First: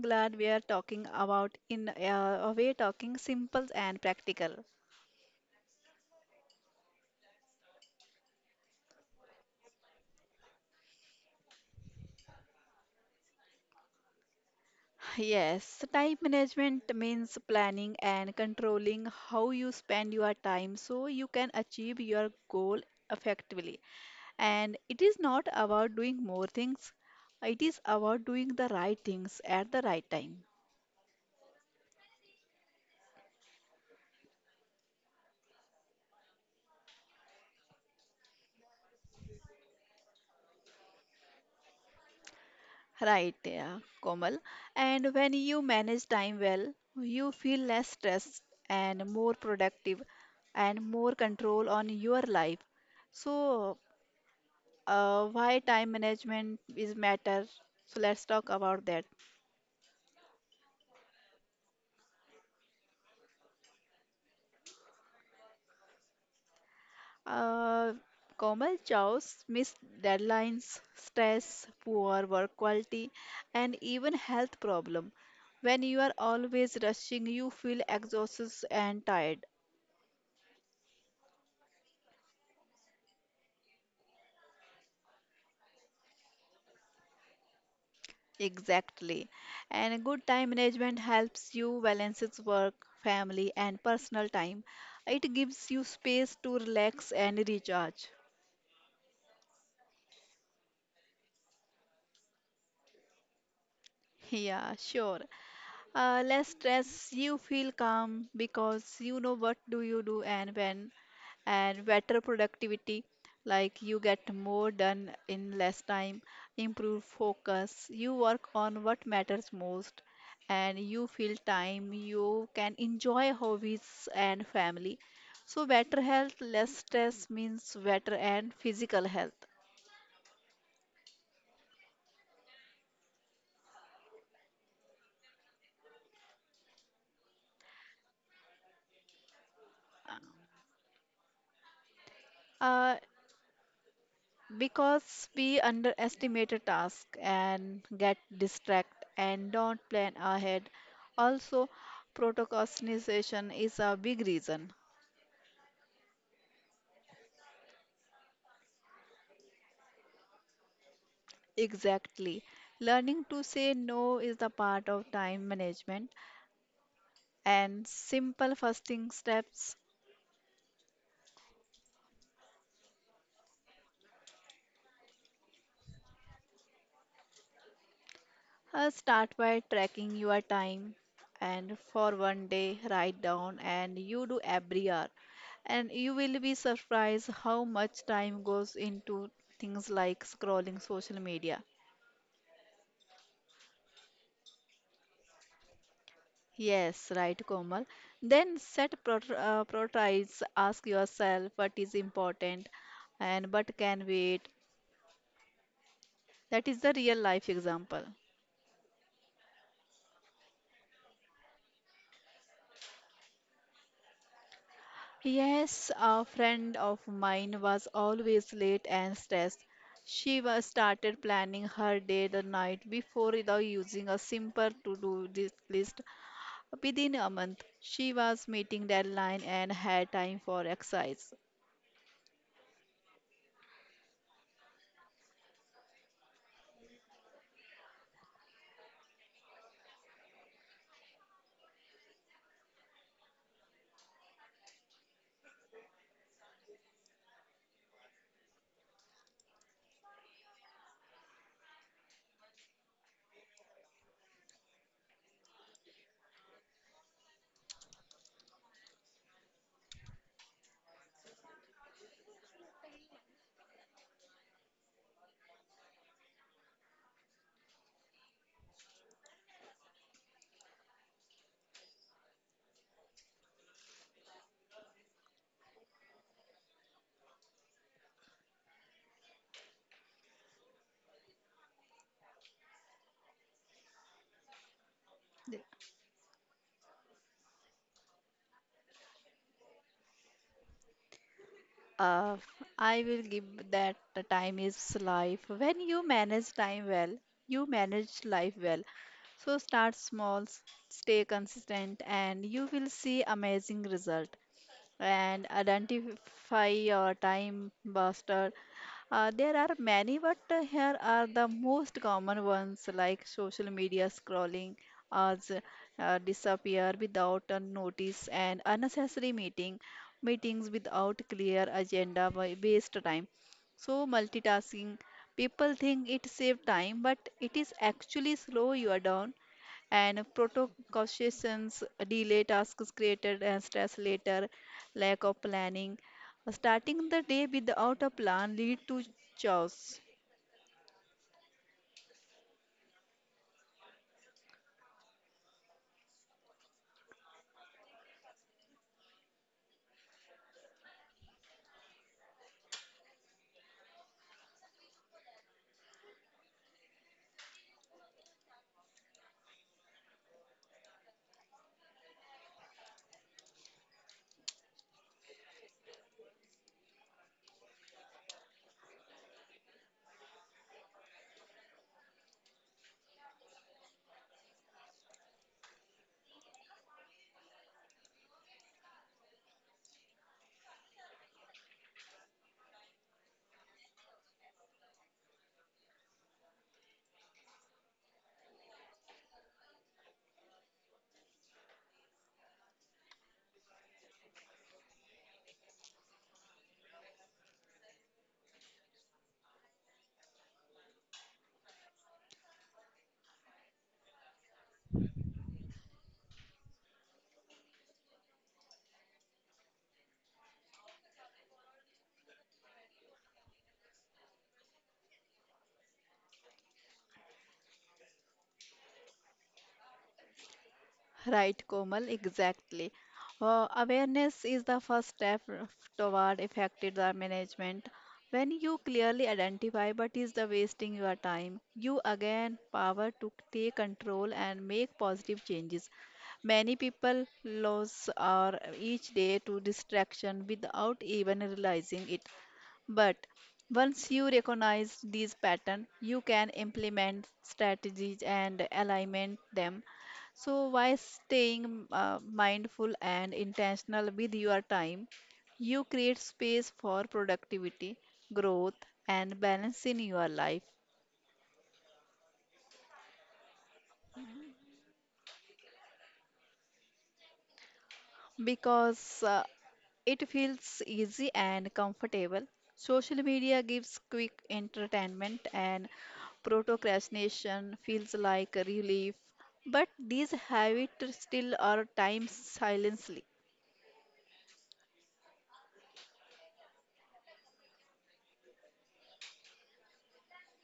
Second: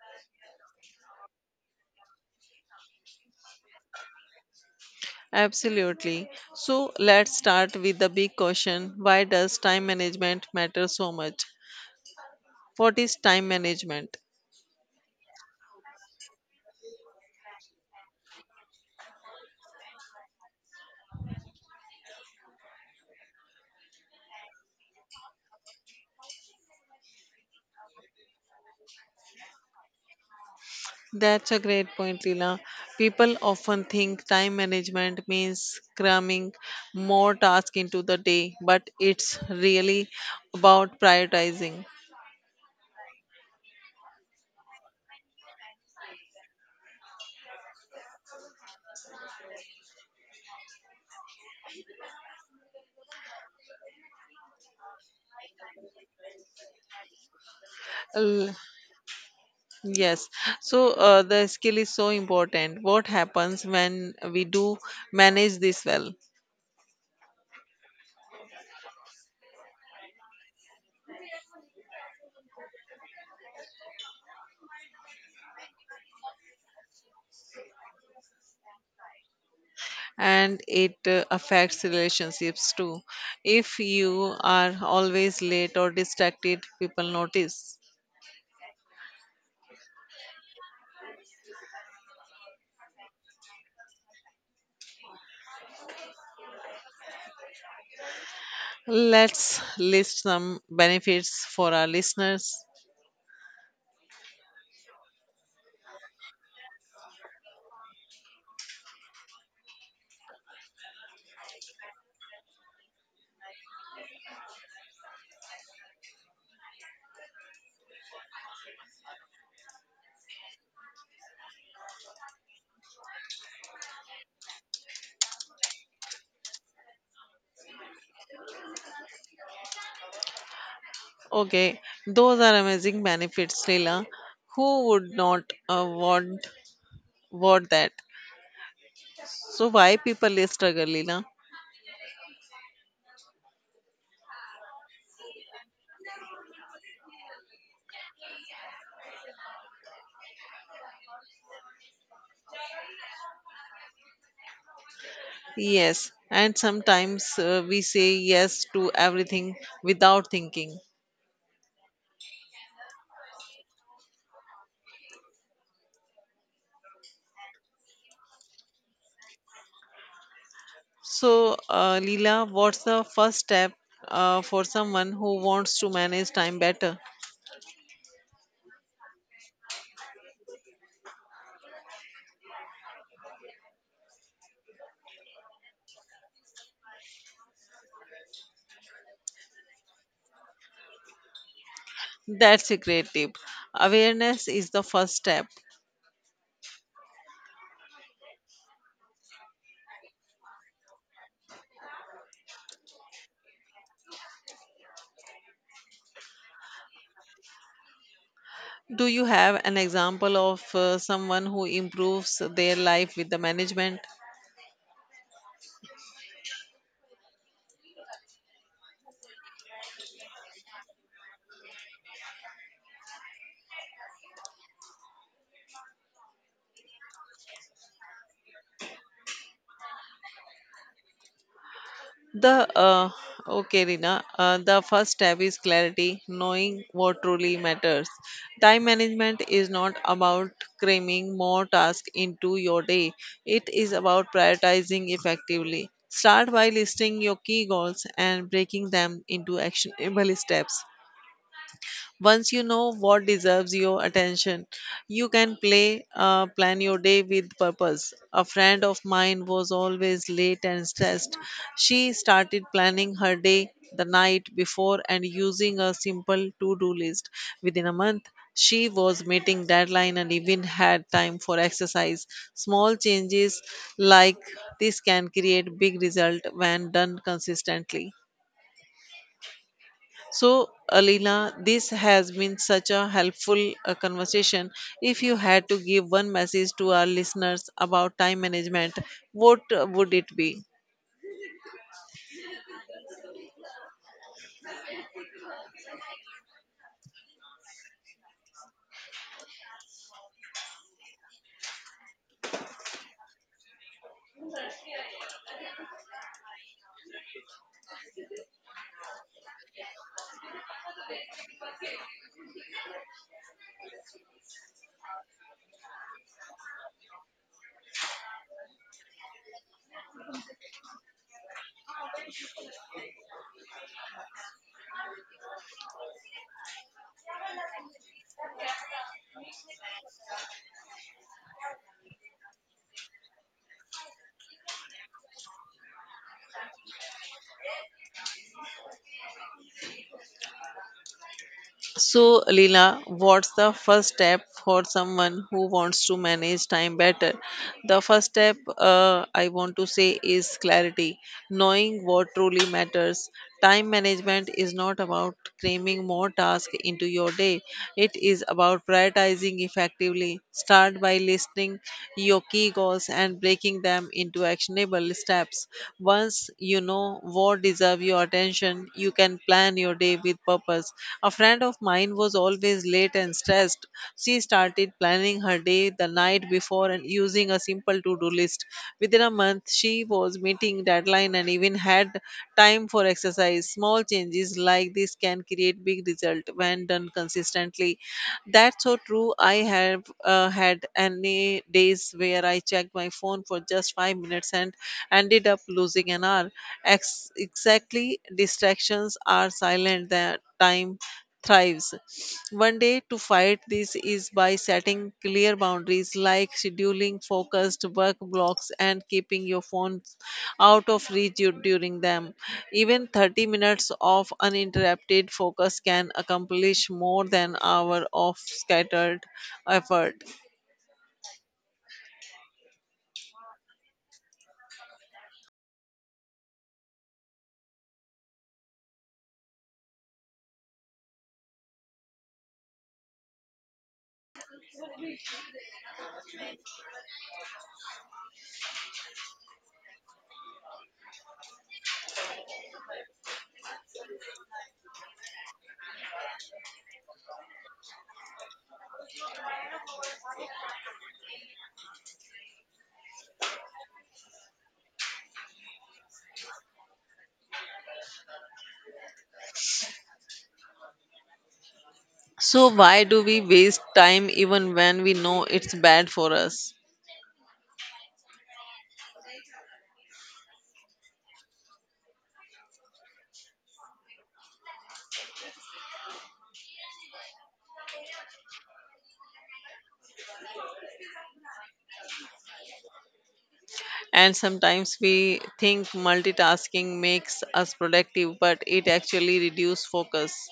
glad we are talking about in a way talking simple and practical. Absolutely. So let's start with the big question. Why does time management matter so much? What is time management? Yes, so time management means planning and controlling how you spend your time so you can achieve your goal effectively. And it is not about doing more things, it is about doing the right things at the right time. That's a great point, Leela. People often think time management means cramming more tasks into the day, but it's really about prioritizing. Right, yeah, Komal. And when you manage time well, you feel less stressed and more productive and more control on your life. So, why time management is matter? So let's talk L- about that. yes, so the skill is so important. What happens when we do manage this well? Uh, Komal Chow's missed deadlines, stress, poor work quality, and even health problem. When you are always rushing, you feel exhausted and tired. And it affects relationships too. If you are always late or distracted, people notice. Exactly. And a good time management helps you balances work, family, and personal time. It gives you space to relax and recharge. Let's list some benefits for our listeners. Yeah, sure. Less stress, you feel calm because you know what do you do and when. And better productivity, like you get more done in less time, improve focus, you work on what matters most, and you feel time you can enjoy hobbies and family. So better health, less stress means better and physical health. Okay, those are amazing benefits, Leela. Who would not uh, want want that? So why people struggle, Leela? uh, because we underestimate a task and get distracted and don't plan ahead. Also procrastination is a big reason. Yes, and sometimes we say yes to everything without thinking. Exactly. Learning to say no is the part of time management and simple fasting steps. So, Leela, what's the first step for someone who wants to manage time better? Start by tracking your time, and for 1 day write down and you do every hour, and you will be surprised how much time goes into things like scrolling social media. That's a great tip. Awareness is the first step. Yes, right, Komal. Then set priorities. Ask yourself what is important and what can wait. That is the real life example. Do you have an example of someone who improves their life with the management? Yes, a friend of mine was always late and stressed. She was started planning her day the night before without using a simple list. Within a month, she was meeting deadline and had time for exercise. The Okay, Rina. The first step is clarity, knowing what truly matters. Time management is not about cramming more tasks into your day. It is about prioritizing effectively. Start by listing your key goals and breaking them into actionable steps. Once you know what deserves your attention, you can play plan your day with purpose. A friend of mine was always late and stressed. She started planning her day the night before and using a simple to-do list. Within a month, she was meeting deadline and even had time for exercise. Small changes like this can create big result when done consistently. So, Alina, this has been such a helpful conversation. If you had to give one message to our listeners about time management, what would it be? Uh, I will give that the time is life. When you manage time well, you manage life well. So start small, stay consistent, and you will see amazing result and identify your time buster. There are many, but here are the most common ones, like social media scrolling, us disappear without a notice, and unnecessary meeting, meetings without clear agenda, waste time. So multitasking, people think it save time, but it is actually slow you are down. And protocausations delay tasks created and stress later. Lack of planning. Starting the day without a plan lead to chaos. So, Alina, what's the first step for someone who wants to manage time better? The first step I want to say is clarity, knowing what truly matters. Time management is not about cramming more tasks into your day, it is about prioritizing effectively. Start by listing your key goals and breaking them into actionable steps. Once you know what deserve your attention, you can plan your day with purpose. A friend of mine was always late and stressed. She started planning her day the night before and using a simple to-do list. Within a month, she was meeting deadline and even had time for exercise. Small changes like this can create big result when done consistently. That's so true. I have had any days where I checked my phone for just 5 minutes and ended up losing an hour. Exactly, distractions are silent that time thrives. One day to fight this is by setting clear boundaries like scheduling focused work blocks and keeping your phones out of reach during them. Even 30 minutes of uninterrupted focus can accomplish more than hour of scattered effort. Right, Komal, exactly. Awareness is the first step toward effective time management. When you clearly identify what is the wasting your time, you again power to take control and make positive changes. Many people lose our each day to distraction without even realizing it. But once you recognize these patterns, you can implement strategies and alignment them. So, by staying mindful and intentional with your time, you create space for productivity, growth, and balance in your life. So why do we waste time even when we know it's bad for us? Because it feels easy and comfortable. Social media gives quick entertainment, and procrastination feels like a relief. But these habits still are times silently. And sometimes we think multitasking makes us productive but it actually reduces focus.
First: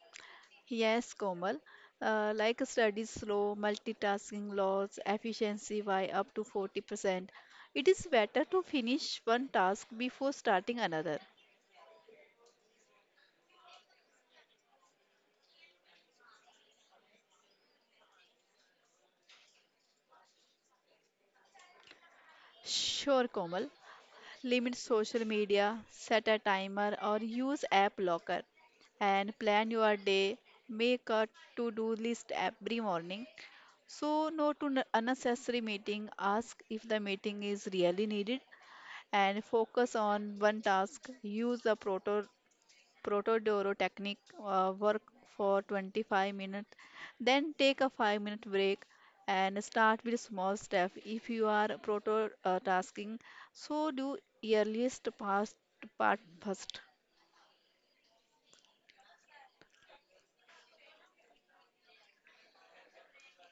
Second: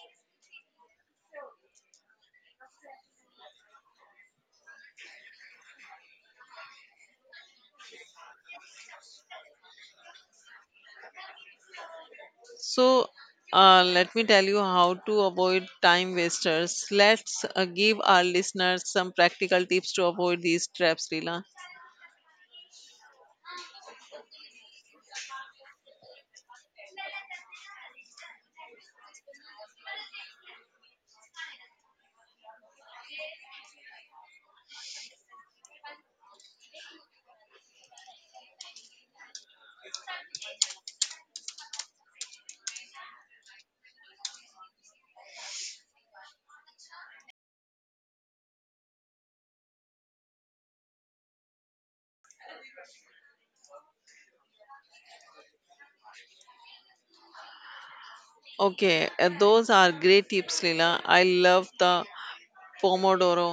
Yes, Komal. Like studies slow, multitasking loss, efficiency by up to 40%. It is better to finish one task before starting another. So let me tell you how to avoid time wasters. Let's give our listeners some practical tips to avoid these traps, lila. Sure, Komal. Limit social media, set a timer or use app locker, and plan your day. Make a to-do list every morning. So no to unnecessary meeting. Ask if the meeting is really needed and focus on one task. Use the Protodoro technique, work for 25 minutes, then take a 5-minute break and start with small step. If you are prototasking, so do earliest past part first. Okay, those are great tips, lila. I love the pomodoro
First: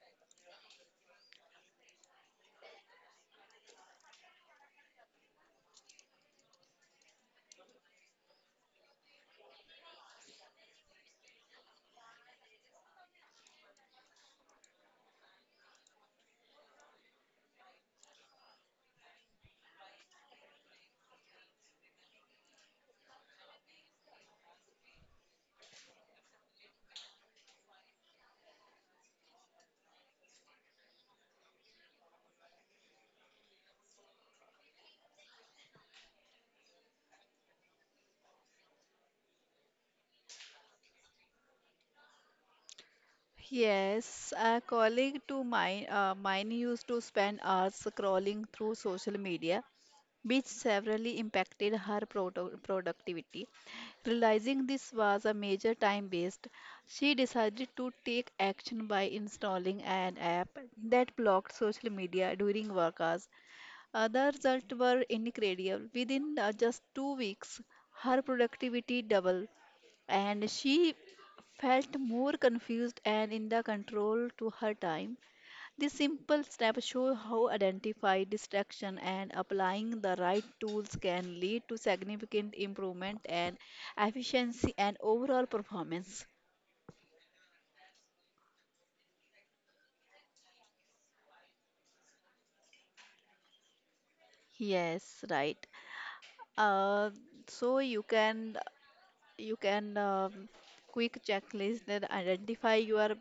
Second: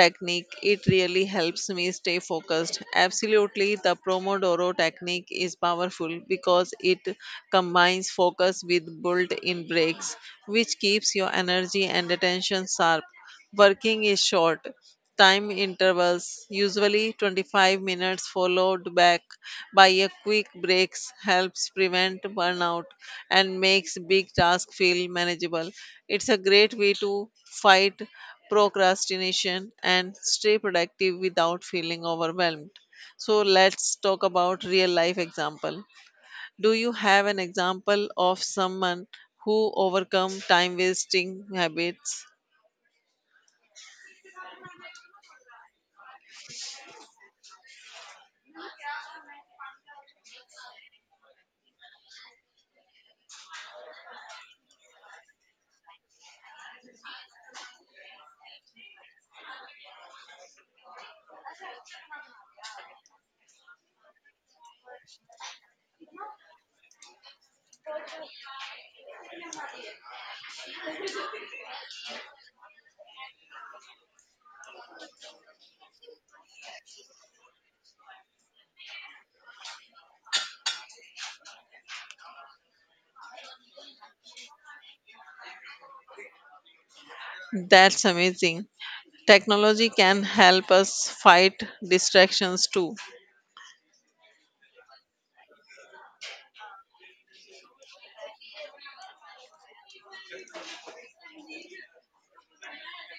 technique, it really helps me stay focused. Absolutely, the pomodoro technique is powerful because it combines focus with built-in breaks which keeps your energy and attention sharp. Working is short time intervals, usually 25 minutes, followed back by a quick breaks, helps prevent burnout and makes big tasks feel manageable. It's a great way to fight procrastination and stay productive without feeling overwhelmed. So let's talk about real life example. Do you have an example of someone who overcome time wasting habits? Yes, a colleague to mine, mine used to spend hours scrolling through social media, which severely impacted her productivity. Realizing this was a major time waste, she decided to take action by installing an app that blocked social media during work hours. The results were incredible. Within just 2 weeks, her productivity doubled, and she felt more confused and in the control to her time. These simple steps show how identifying distraction and applying the right tools can lead to significant improvement and efficiency and overall performance. That's amazing. Technology can help us fight distractions too. Yes, right. Uh, so you can you can quick checklist that identify your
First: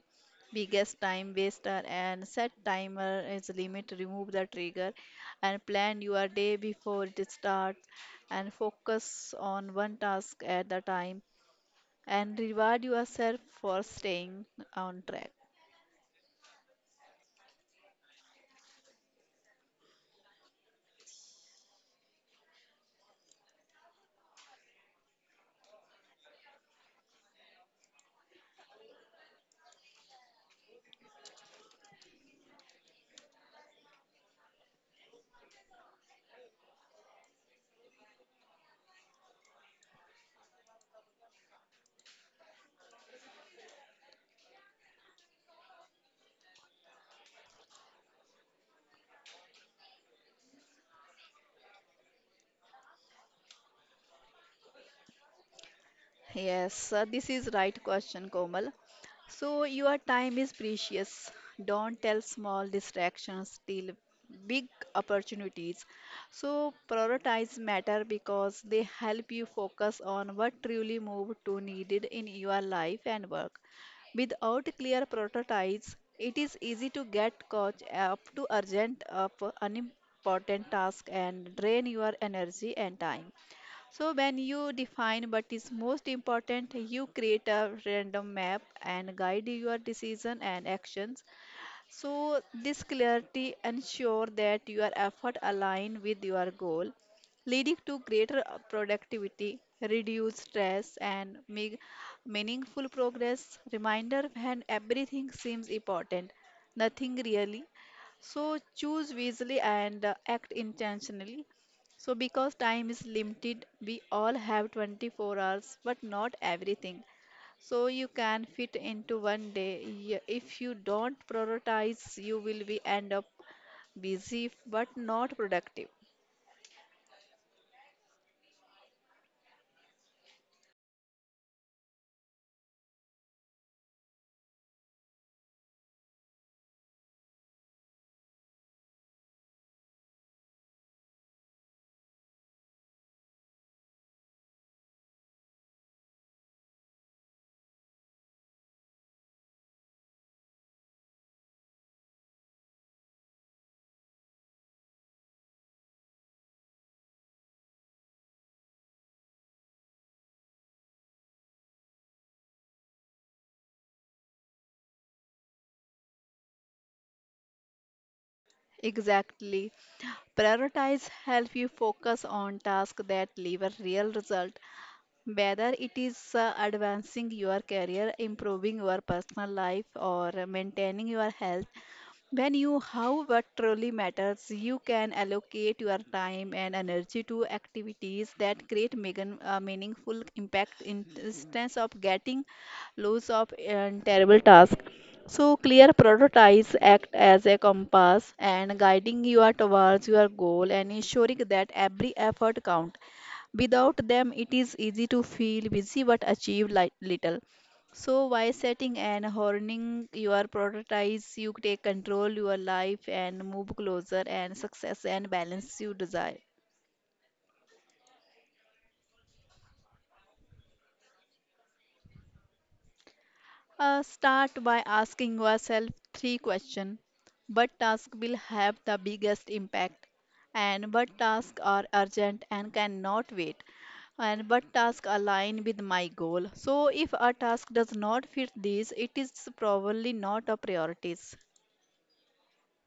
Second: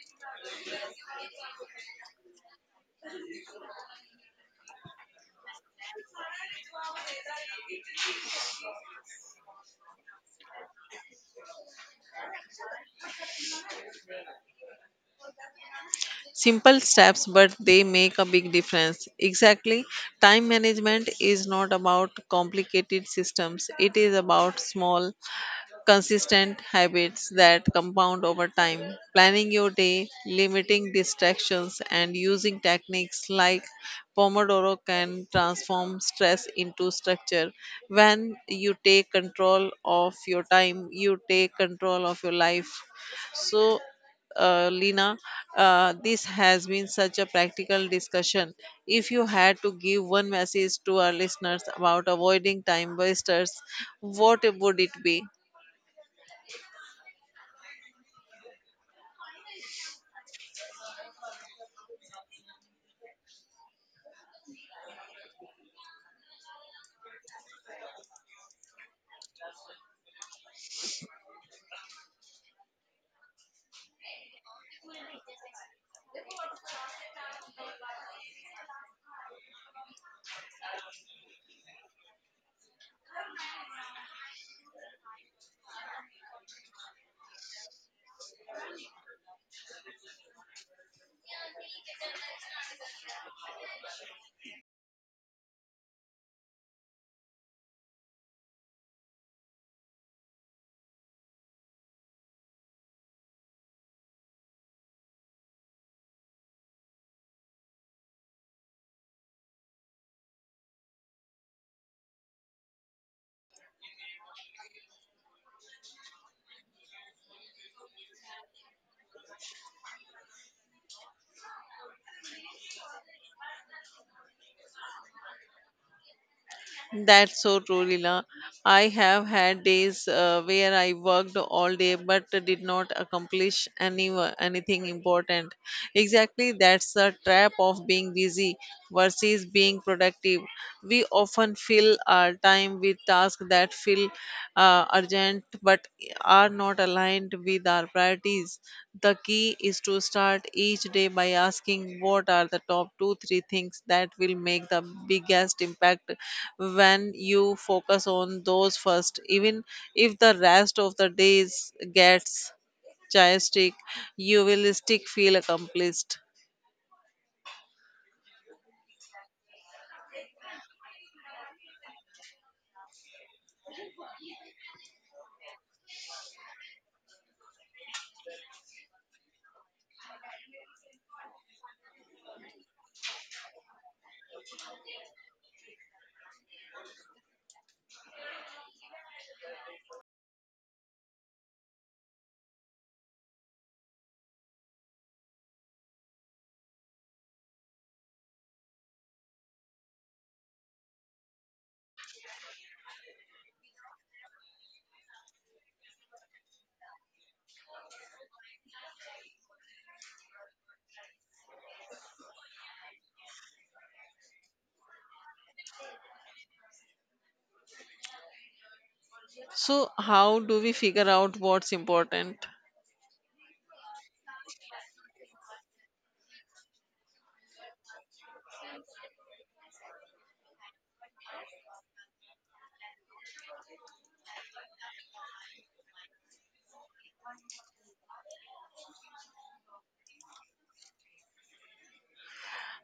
biggest time waster, and set timer as limit, remove the trigger, and plan your day before it starts, and focus on one task at a time, and reward yourself for staying on track. Simple steps, but they make a big difference. Exactly. Time management is not about complicated systems, it is about small, consistent habits that compound over time. Planning your day, limiting distractions, and using techniques like Pomodoro can transform stress into structure. When you take control of your time, you take control of your life. So, Lina, this has been such a practical discussion. If you had to give one message to our listeners about avoiding time wasters, what would it be? Yes, this is right question, Komal. So your time is precious. Don't tell small distractions, steal big opportunities. So prioritize matter because they help you focus on what truly move to needed in your life and work. Without clear prototypes, it is easy to get caught up to urgent up unimportant task and drain your energy and time. So when you define what is most important, you create a random map and guide your decision and actions. So this clarity ensure that your effort align with your goal, leading to greater productivity, reduce stress, and make meaningful progress. Reminder, when everything seems important, nothing really. So choose wisely and act intentionally. So because time is limited, we all have 24 hours, but not everything. So you can fit into 1 day. If you don't prioritize, you will be end up busy but not productive. That's so true, Leela. I have had days where I worked all day but did not accomplish anything important. Exactly, that's the trap of being busy versus being productive. We often fill our time with tasks that feel urgent but are not aligned with our priorities. The key is to start each day by asking what are the top two, three things that will make the biggest impact. When you focus on those first, even if the rest of the days gets chaotic, you will still feel accomplished. Exactly. Prioritize help you focus on tasks that deliver real result, whether it is advancing your career, improving your personal life, or maintaining your health. When you how what truly matters, you can allocate your time and energy to activities that create meaningful impact, instead of getting loads of terrible tasks. So clear priorities act as a compass and guiding you towards your goal and ensuring that every effort counts. Without them, it is easy to feel busy but achieve little. So, by setting and honing your priorities, you take control your life and move closer and success and balance you desire. So, how do we figure out what's important? Start by asking yourself three questions. What task will have the biggest impact? And what tasks are urgent and cannot wait? And what tasks align with my goal? So, if a task does not fit these, it is probably not a priority.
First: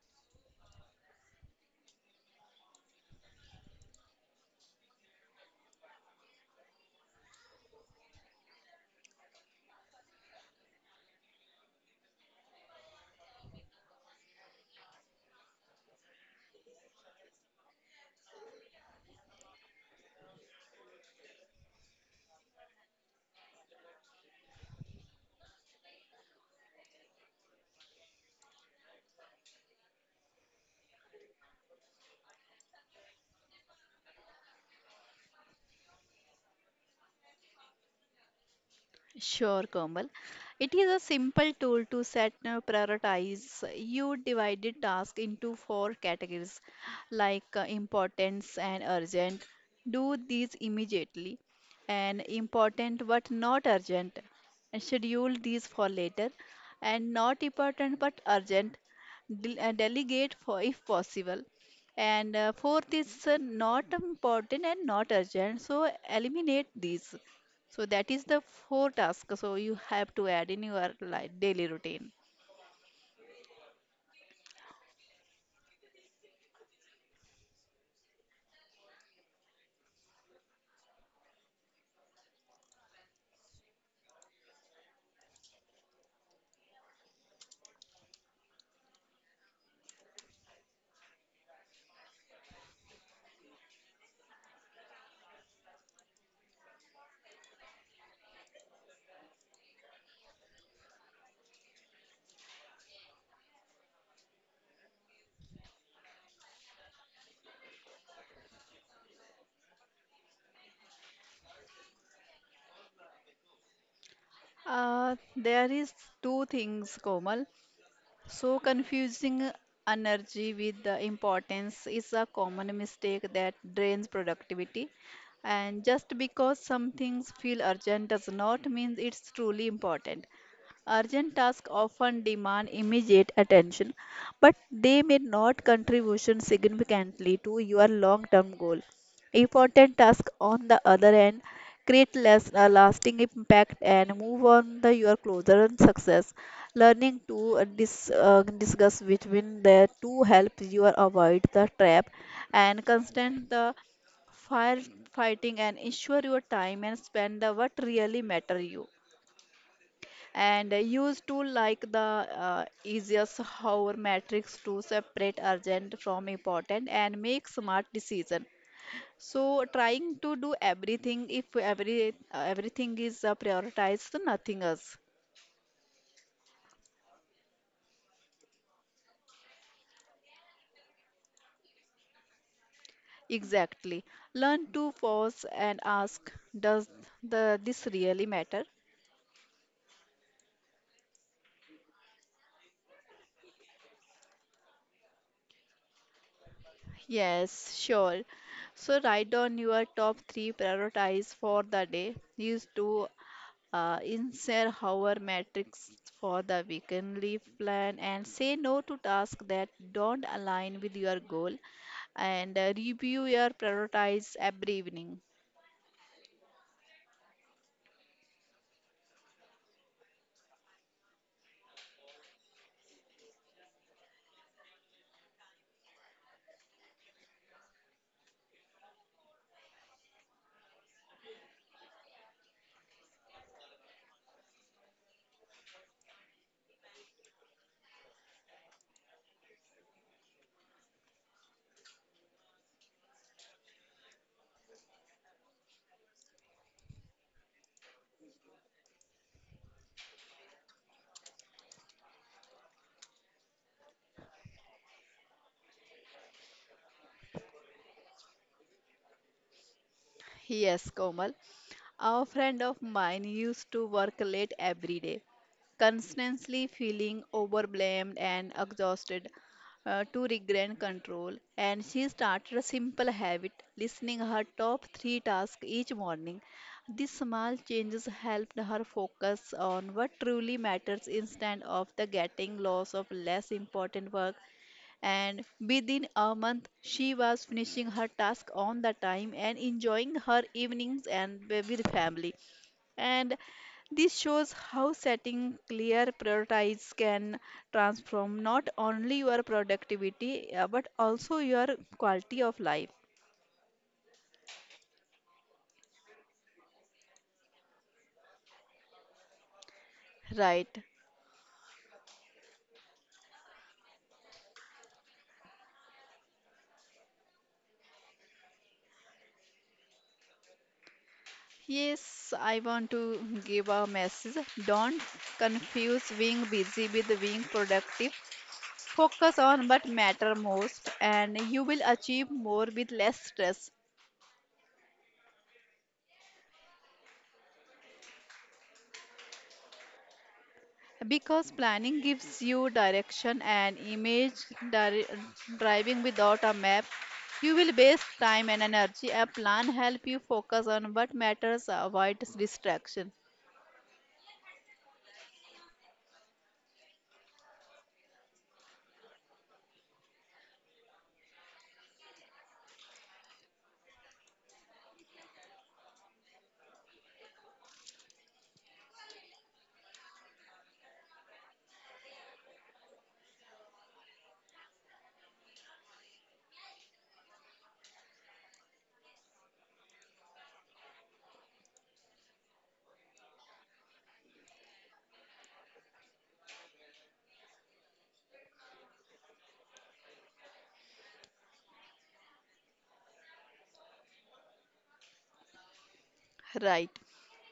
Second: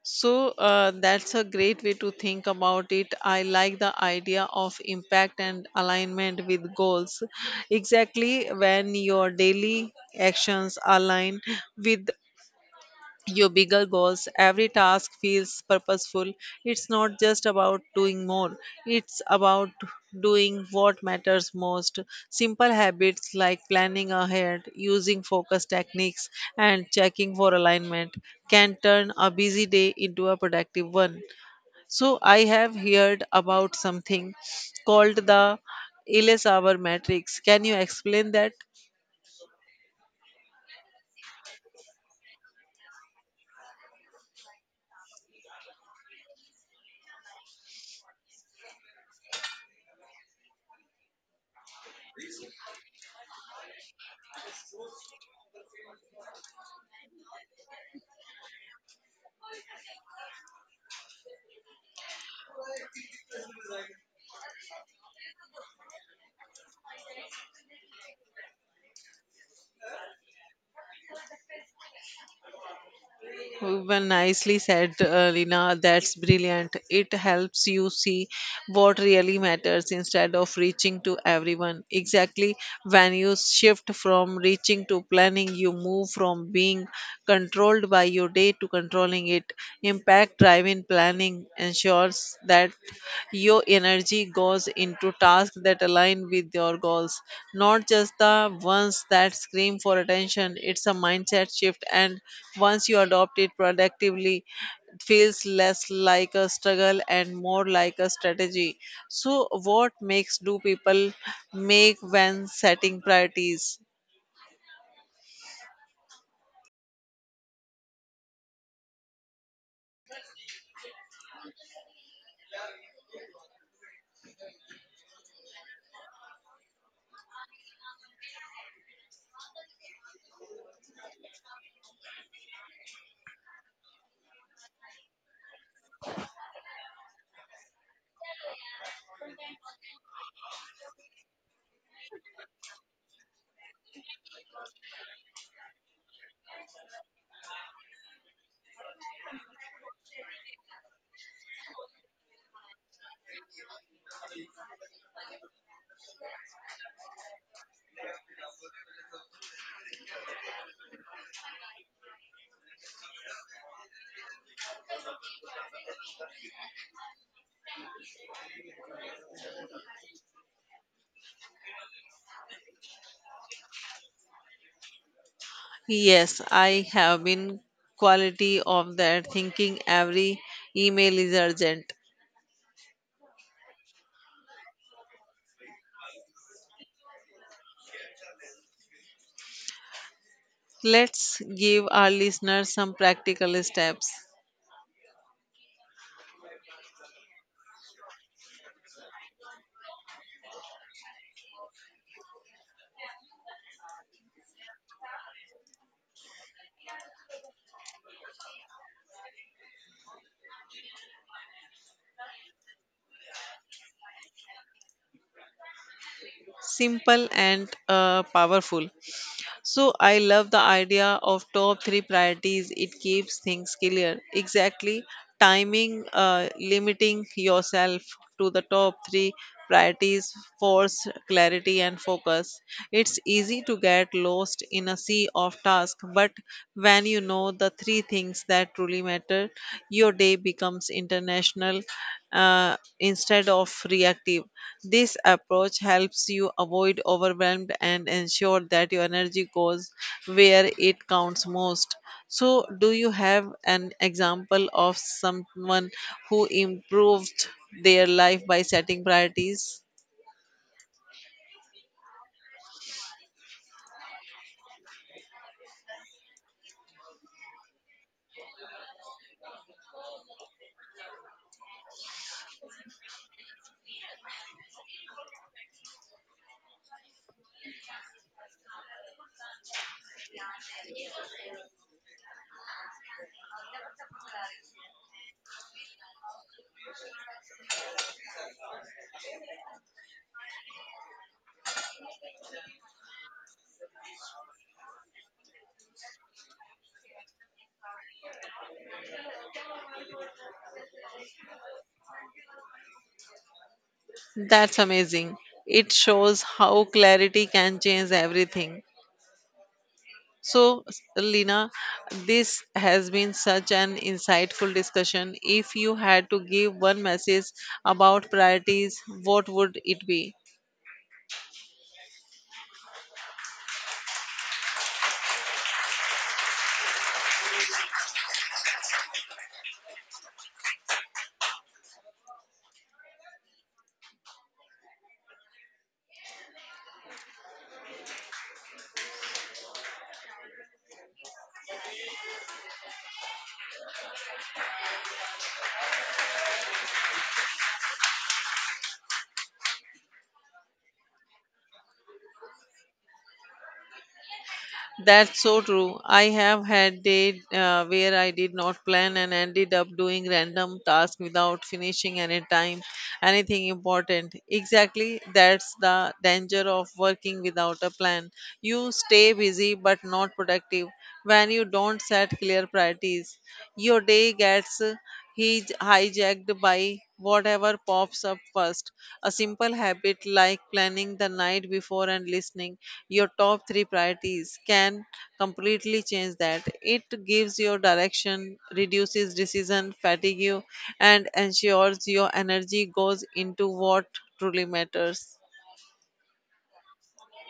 So that's a great way to think about it. I like the idea of impact and alignment with goals. Exactly, when your daily actions align with your bigger goals. Every task feels purposeful. It's not just about doing more, it's about doing what matters most. Simple habits like planning ahead, using focus techniques, and checking for alignment can turn a busy day into a productive one. So, I have heard about something called the Ellis hour matrix. Can you explain that? Sure, Komal. It is a simple tool to set prioritize. You divided task into four categories, like importance and urgent. Do these immediately. And important but not urgent, and schedule these for later. And not important but urgent, delegate for if possible. And fourth is not important and not urgent, so eliminate these. So that is the four tasks. So you have to add in your life, daily routine. Well, nicely said, Lina. That's brilliant. It helps you see what really matters instead of reaching to everyone. Exactly. When you shift from reaching to planning, you move from being controlled by your day to controlling it. Impact driven planning ensures that your energy goes into tasks that align with your goals, not just the ones that scream for attention. It's a mindset shift, and once you adopt it productively, it feels less like a struggle and more like a strategy. So, what makes do people make when setting priorities? There is two things, Komal. So confusing energy with the importance is a common mistake that drains productivity. And just because some things feel urgent does not mean it's truly important. Urgent tasks often demand immediate attention, but they may not contribute significantly to your long-term goal. Important tasks, on the other hand, create less a lasting impact and move on the your closer to success. Learning to discuss between the two helps you avoid the trap and constant the firefighting and ensure your time and spend the what really matter you. And use to like the easiest hover matrix to separate urgent from important and make smart decision. So trying to do everything, if everything is prioritized, nothing else. Yes, I have been quality of that thinking every email is urgent. Exactly, learn to pause and ask, does the this really matter? Let's give our listeners some practical steps, Yes, sure. So write down your top three priorities for the day. These two. Insert our metrics for the weekly plan, and say no to tasks that don't align with your goal, and review your prioritize every evening. simple and powerful. So, I love the idea of top three priorities, it keeps things clear. Exactly, timing, limiting yourself to the top three priorities force clarity and focus. It's easy to get lost in a sea of tasks but when you know the three things that truly matter your day becomes international, instead of reactive. This approach helps you avoid overwhelmed and ensure that your energy goes where it counts most. So, do you have an example of someone who improved their life by setting priorities? Yes, Komal. A friend of mine used to work late every day, constantly feeling overblamed and exhausted, to regain control. And she started a simple habit, listening her top three tasks each morning. These small changes helped her focus on what truly matters instead of the getting lost of less important work, and within a month she was finishing her task on the time and enjoying her evenings and with family. And this shows how setting clear priorities can transform not only your productivity but also your quality of life. That's amazing. It shows how clarity can change everything. Right. So, Lina, this has been such an insightful discussion. If you had to give one message about priorities, what would it be? Yes, I want to give a message. Don't confuse being busy with being productive. Focus on what matter most and you will achieve more with less stress, because planning gives you direction, and image dir- driving without a map, you will waste time and energy. A plan help you focus on what matters, avoid distraction. That's so true. I have had day where I did not plan and ended up doing random tasks without finishing anything important. Exactly, that's the danger of working without a plan. You stay busy but not productive when you don't set clear priorities. Your day gets He's hijacked by whatever pops up first. A simple habit like planning the night before and listening your top three priorities can completely change that. It gives your direction, reduces decision fatigue, and ensures your energy goes into what truly matters. Right,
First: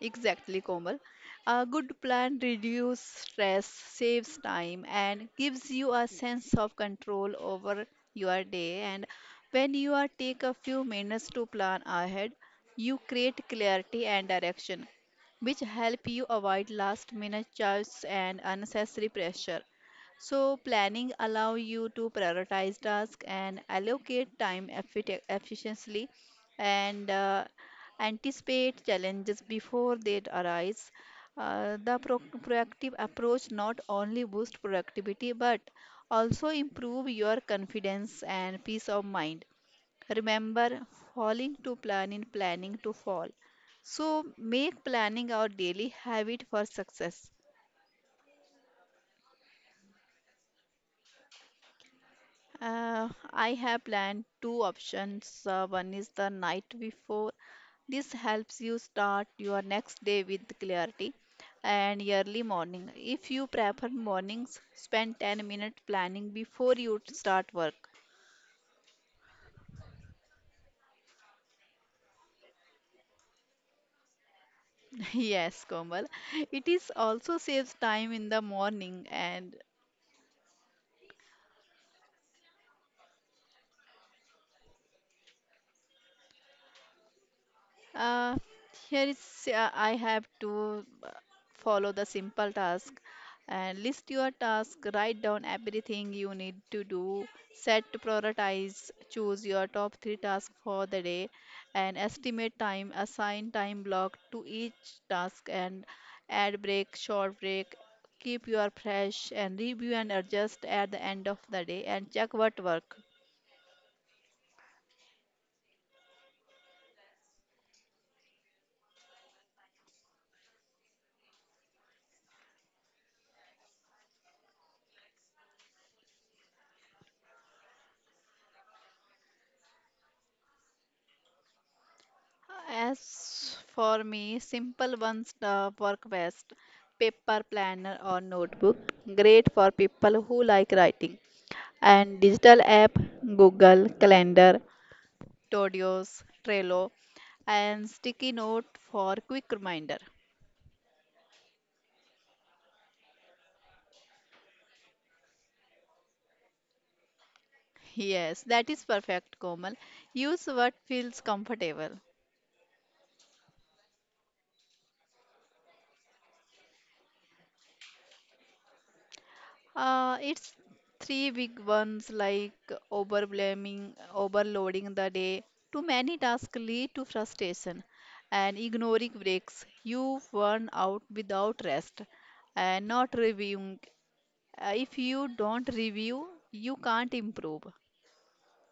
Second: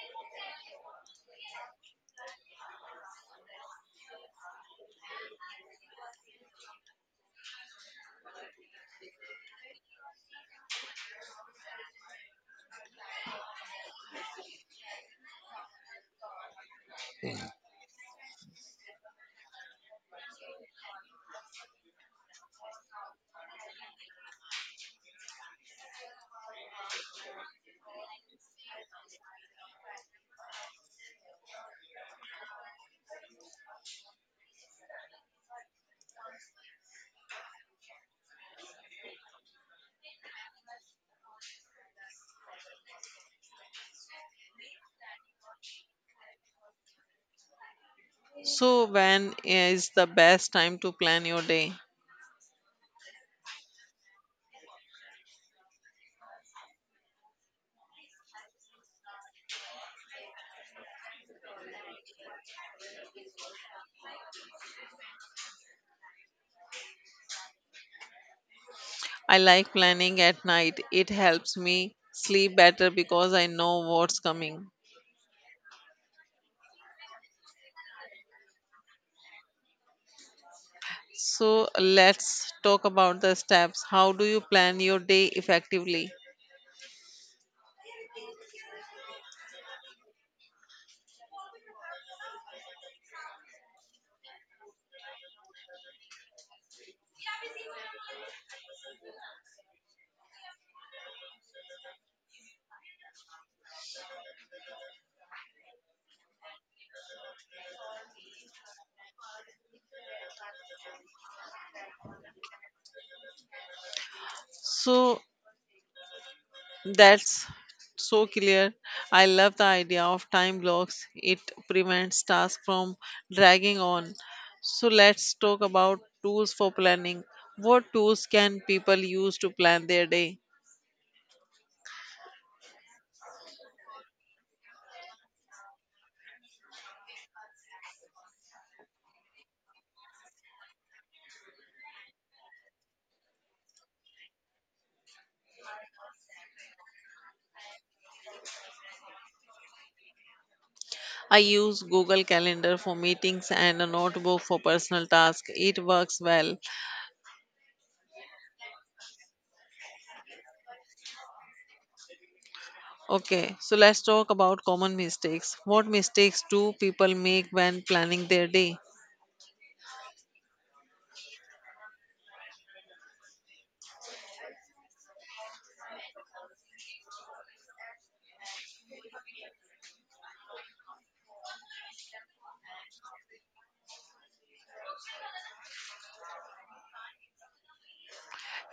exactly, Komal. A good plan reduces stress, saves time, and gives you a sense of control over your day. And when you are take a few minutes to plan ahead, you create clarity and direction, which help you avoid last minute chaos and unnecessary pressure. So planning allow you to prioritize tasks and allocate time efficiently and anticipate challenges before they arise. The proactive approach not only boosts productivity but also improve your confidence and peace of mind. Remember, falling to plan in planning to fall. So make planning our daily habit for success. So, when is the best time to plan your day? I have planned two options. One is the night before. This helps you start your next day with clarity and early morning. If you prefer mornings, spend 10 minutes planning before you start work. I like planning at night. It helps me sleep better because I know what's coming. Yes, Komal. It is also saves time in the morning and So let's talk about the steps. How do you plan your day effectively? Uh, here is I have to follow the simple task and list your task, write down everything you need to do, set to prioritize, choose your top three tasks for the day, and estimate time, assign time block to each task, and add break, short break. Keep your fresh and review and adjust at the end of the day and check what work. So that's so clear. I love the idea of time blocks. It prevents tasks from dragging on. So let's talk about tools for planning. What tools can people use to plan their day? As for me, simple ones work best. Paper planner or notebook, great for people who like writing. And digital app, Google Calendar, Todoist, Trello, and sticky note for quick reminder. I use Google Calendar for meetings and a notebook for personal tasks. It works well. Yes, that is perfect, Komal. Use what feels comfortable. Okay, so let's talk about common mistakes. What mistakes do people make when planning their day? It's three big ones like overblaming, overloading the day. Too many tasks lead to frustration and ignoring breaks. You burn out without rest and not reviewing. If you don't review, you can't improve.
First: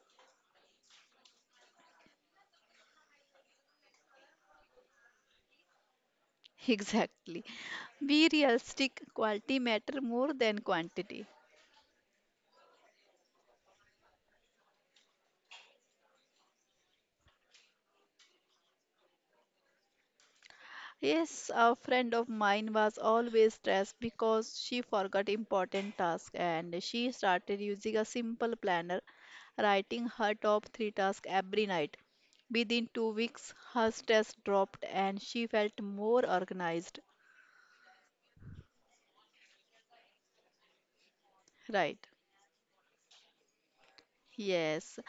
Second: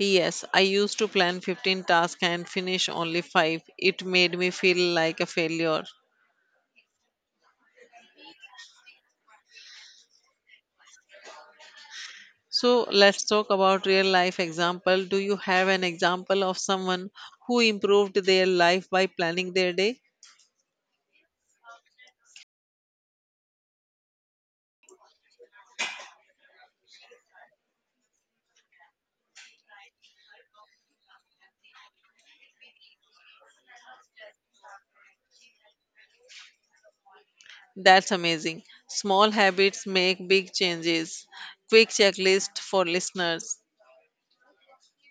Yes, I used to plan 15 tasks and finish only 5. It made me feel like a failure. Exactly. Be realistic. Quality matter more than quantity. So let's talk about real life example. Do you have an example of someone who improved their life by planning their day? Yes, a friend of mine was always stressed because she forgot important tasks and she started using a simple planner, writing her top three tasks every night. Within 2 weeks, her stress dropped and she felt more organized. That's amazing. Small habits make big changes. Quick Right. checklist for listeners. Yes.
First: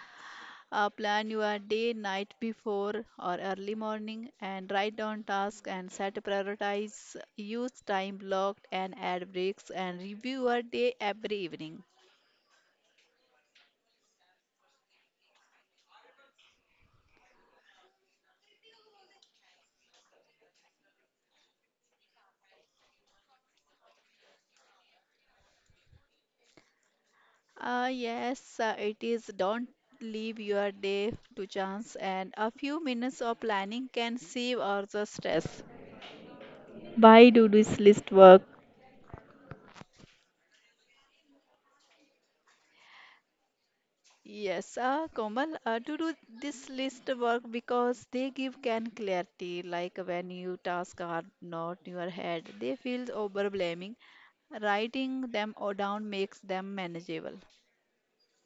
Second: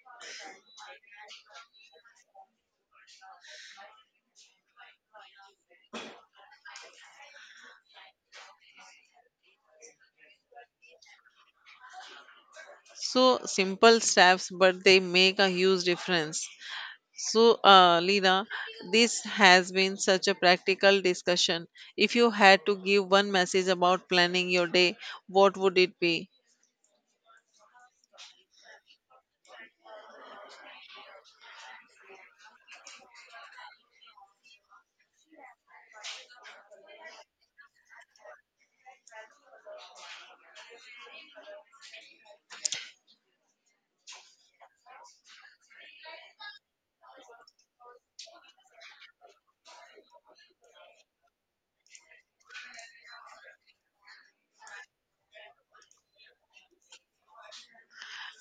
Plan your day, night before or early morning and write down tasks and set prioritize. Use time blocked and add breaks and review your day every evening. So simple steps, but they make a huge difference. So, Lina, this has been such a practical discussion. If you had to give one message about planning your day, what would it be? Yes, it is. Don't leave your day to chance, and a few minutes of planning can save all the stress. Why do this list work? Yes, Komal, to do this list work because they give can clarity. Like when you tasks are not in your head, they feel overwhelming. Writing them or down makes them manageable.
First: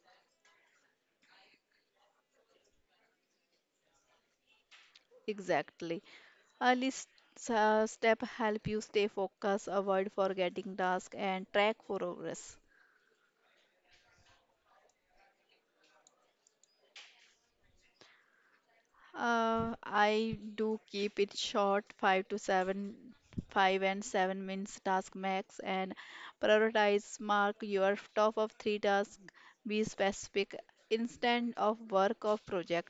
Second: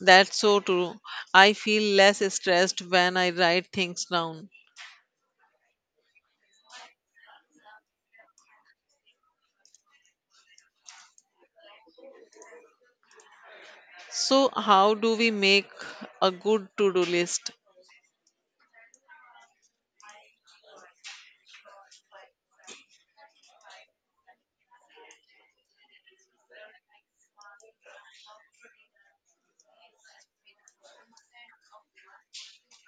That's so true. I feel less stressed when I write things down. Exactly. Early s- Step help you stay focused, avoid forgetting tasks, and track progress. So, how do we make a good to do list? I do keep it short, five to seven, 5 and 7 minutes task max, and prioritize. Mark your top of three tasks. Be specific. Instead of work of project,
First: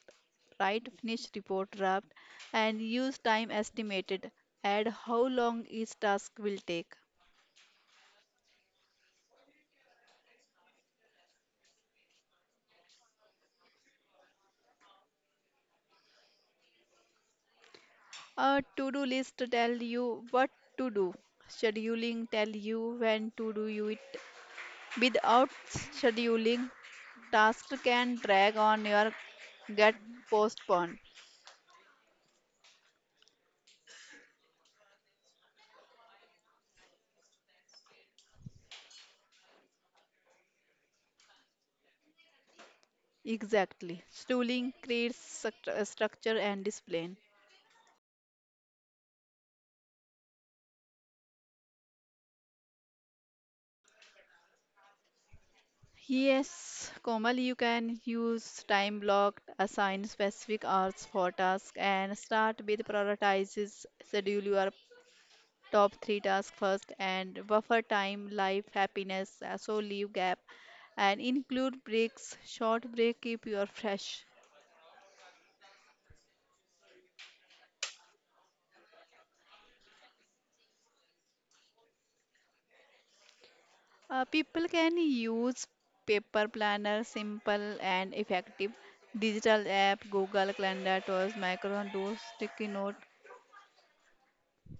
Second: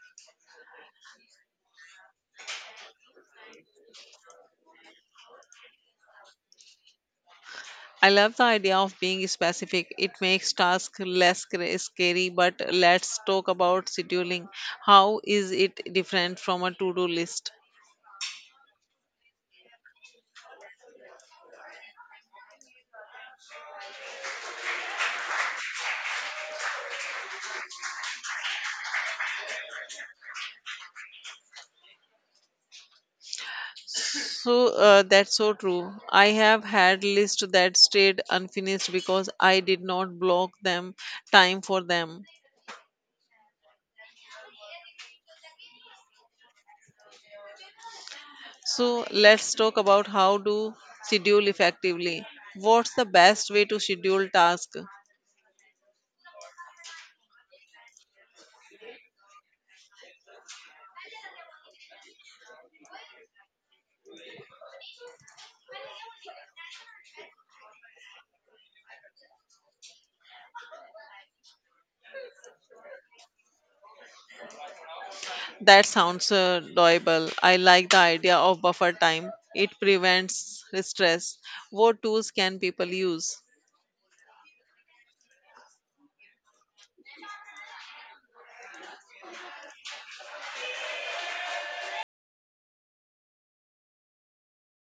write finish report draft, and use time estimated. Add how long each task will take. I love the idea of being specific. It makes tasks less scary, but let's talk about scheduling. How is it different from a to do list? A to-do list tell you what to do. Scheduling tell you when to do you it. Without scheduling, tasks can drag on your get postponed. So that's so true. I have had lists that stayed unfinished because I did not block them time for them. Exactly. Scheduling creates structure and discipline. So let's talk about how to schedule effectively. What's the best way to schedule tasks? Yes, Komal, you can use time block, assign specific hours for task, and start with prioritizes. Schedule your top three tasks first and buffer time, life, happiness, so leave gap and include breaks, short break keep you fresh. That sounds doable. I like the idea of buffer time. It prevents stress. What tools can people use? People can use paper planner, simple and effective. Digital app, Google Calendar, Tools, Micron, Tools, Sticky Note.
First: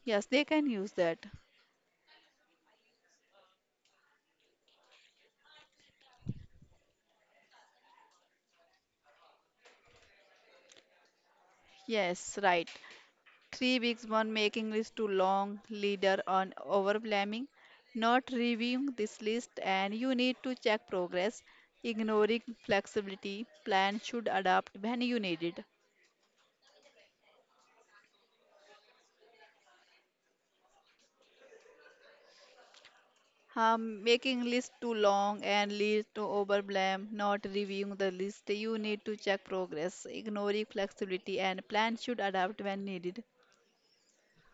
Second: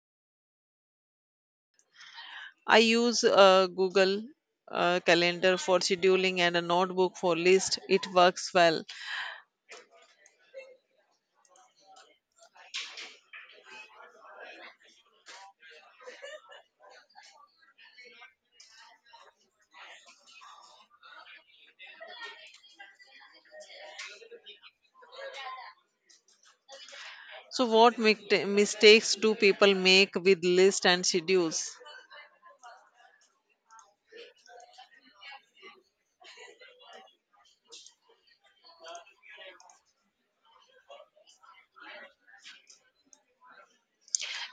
Yes, they can use that. I use Google Calendar for scheduling and a notebook for list. It works well. Yes, right. 3 weeks. One making list too long, leader on overblaming, not reviewing this list, and you need to check progress, ignoring flexibility, plan should adapt when you need it. So, what mistakes do people make with list and schedules? Making list too long and leads to overblame, not reviewing the list, you need to check progress, ignoring flexibility, and plan should adapt when needed.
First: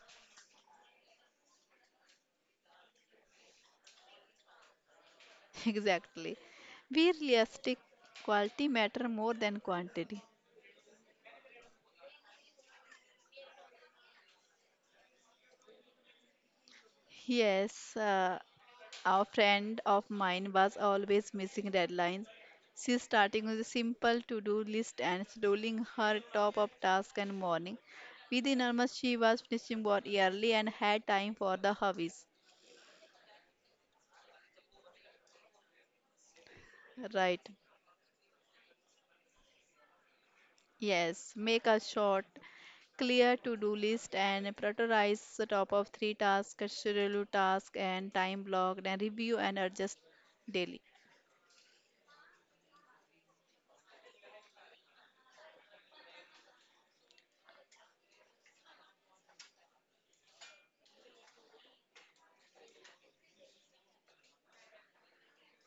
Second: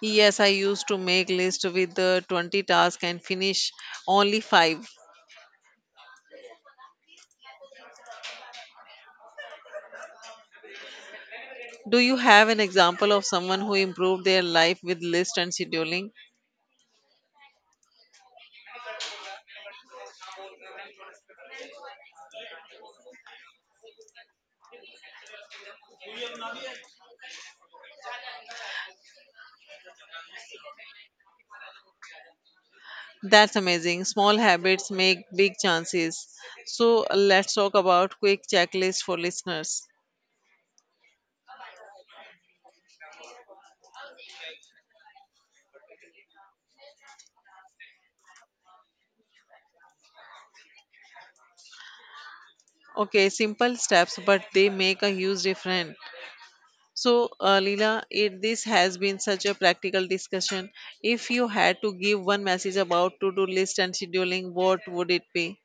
Yes, I used to make list with the 20 tasks and finish only 5. Exactly. Be realistic, quality matter more than quantity. Do you have an example of someone who improved their life with list and scheduling? Yes, a friend of mine was always missing deadlines. She's starting with a simple to-do list and scheduling her top-up task and morning. Within a month, she was finishing work early and had time for the hobbies. That's amazing. Small habits make big chances. So, Right. let's talk about quick checklist for listeners. Yes, make a short, clear to-do list and prioritize the top of three tasks, schedule task and time block, and review and adjust daily. Okay, simple steps, but they make a huge difference. So, Leela, this has been such a practical discussion. If you had to give one message about to-do list and scheduling, what would it be?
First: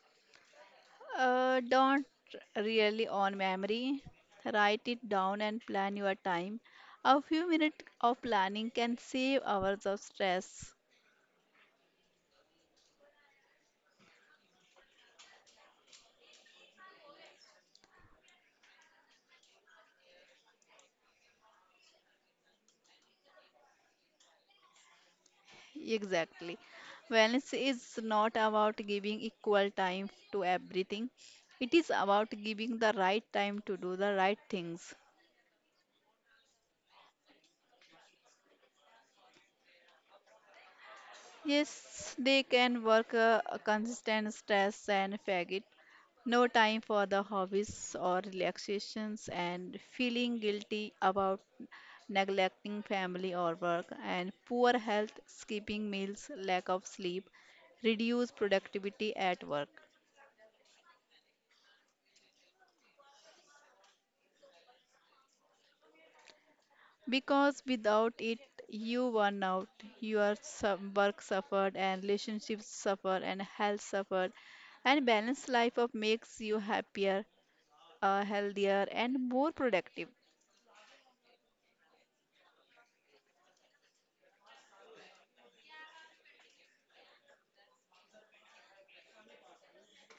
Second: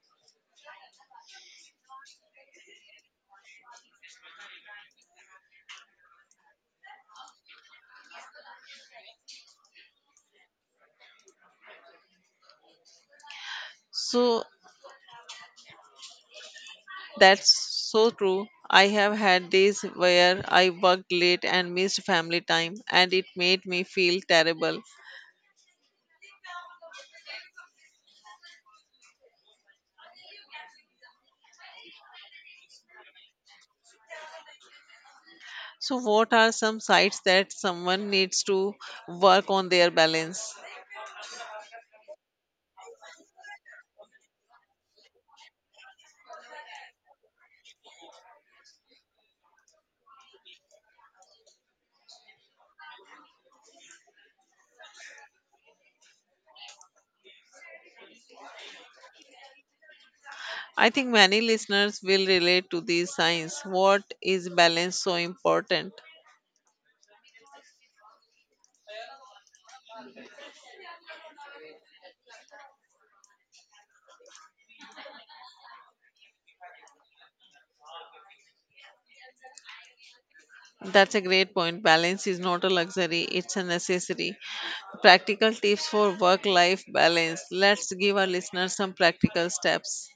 Don't really on memory. Write it down and plan your time. A few minutes of planning can save hours of stress. So, that's so true. I have had days where I worked late and missed family time, and it made me feel terrible. Exactly. Wellness is not about giving equal time to everything. It is about giving the right time to do the right things. So, what are some sites that someone needs to work on their balance? Yes, they can work a consistent stress and fatigue, no time for the hobbies or relaxations and feeling guilty about neglecting family or work and poor health, skipping meals, lack of sleep, reduce productivity at work. I think many listeners will relate to these signs. What is balance so important? Because without it, you burn out, your work suffered and relationships suffer and health suffered and balanced life of makes you happier, healthier and more productive. That's a great point. Balance is not a luxury, it's a necessity. Practical tips for work life balance. Let's give our listeners some practical steps.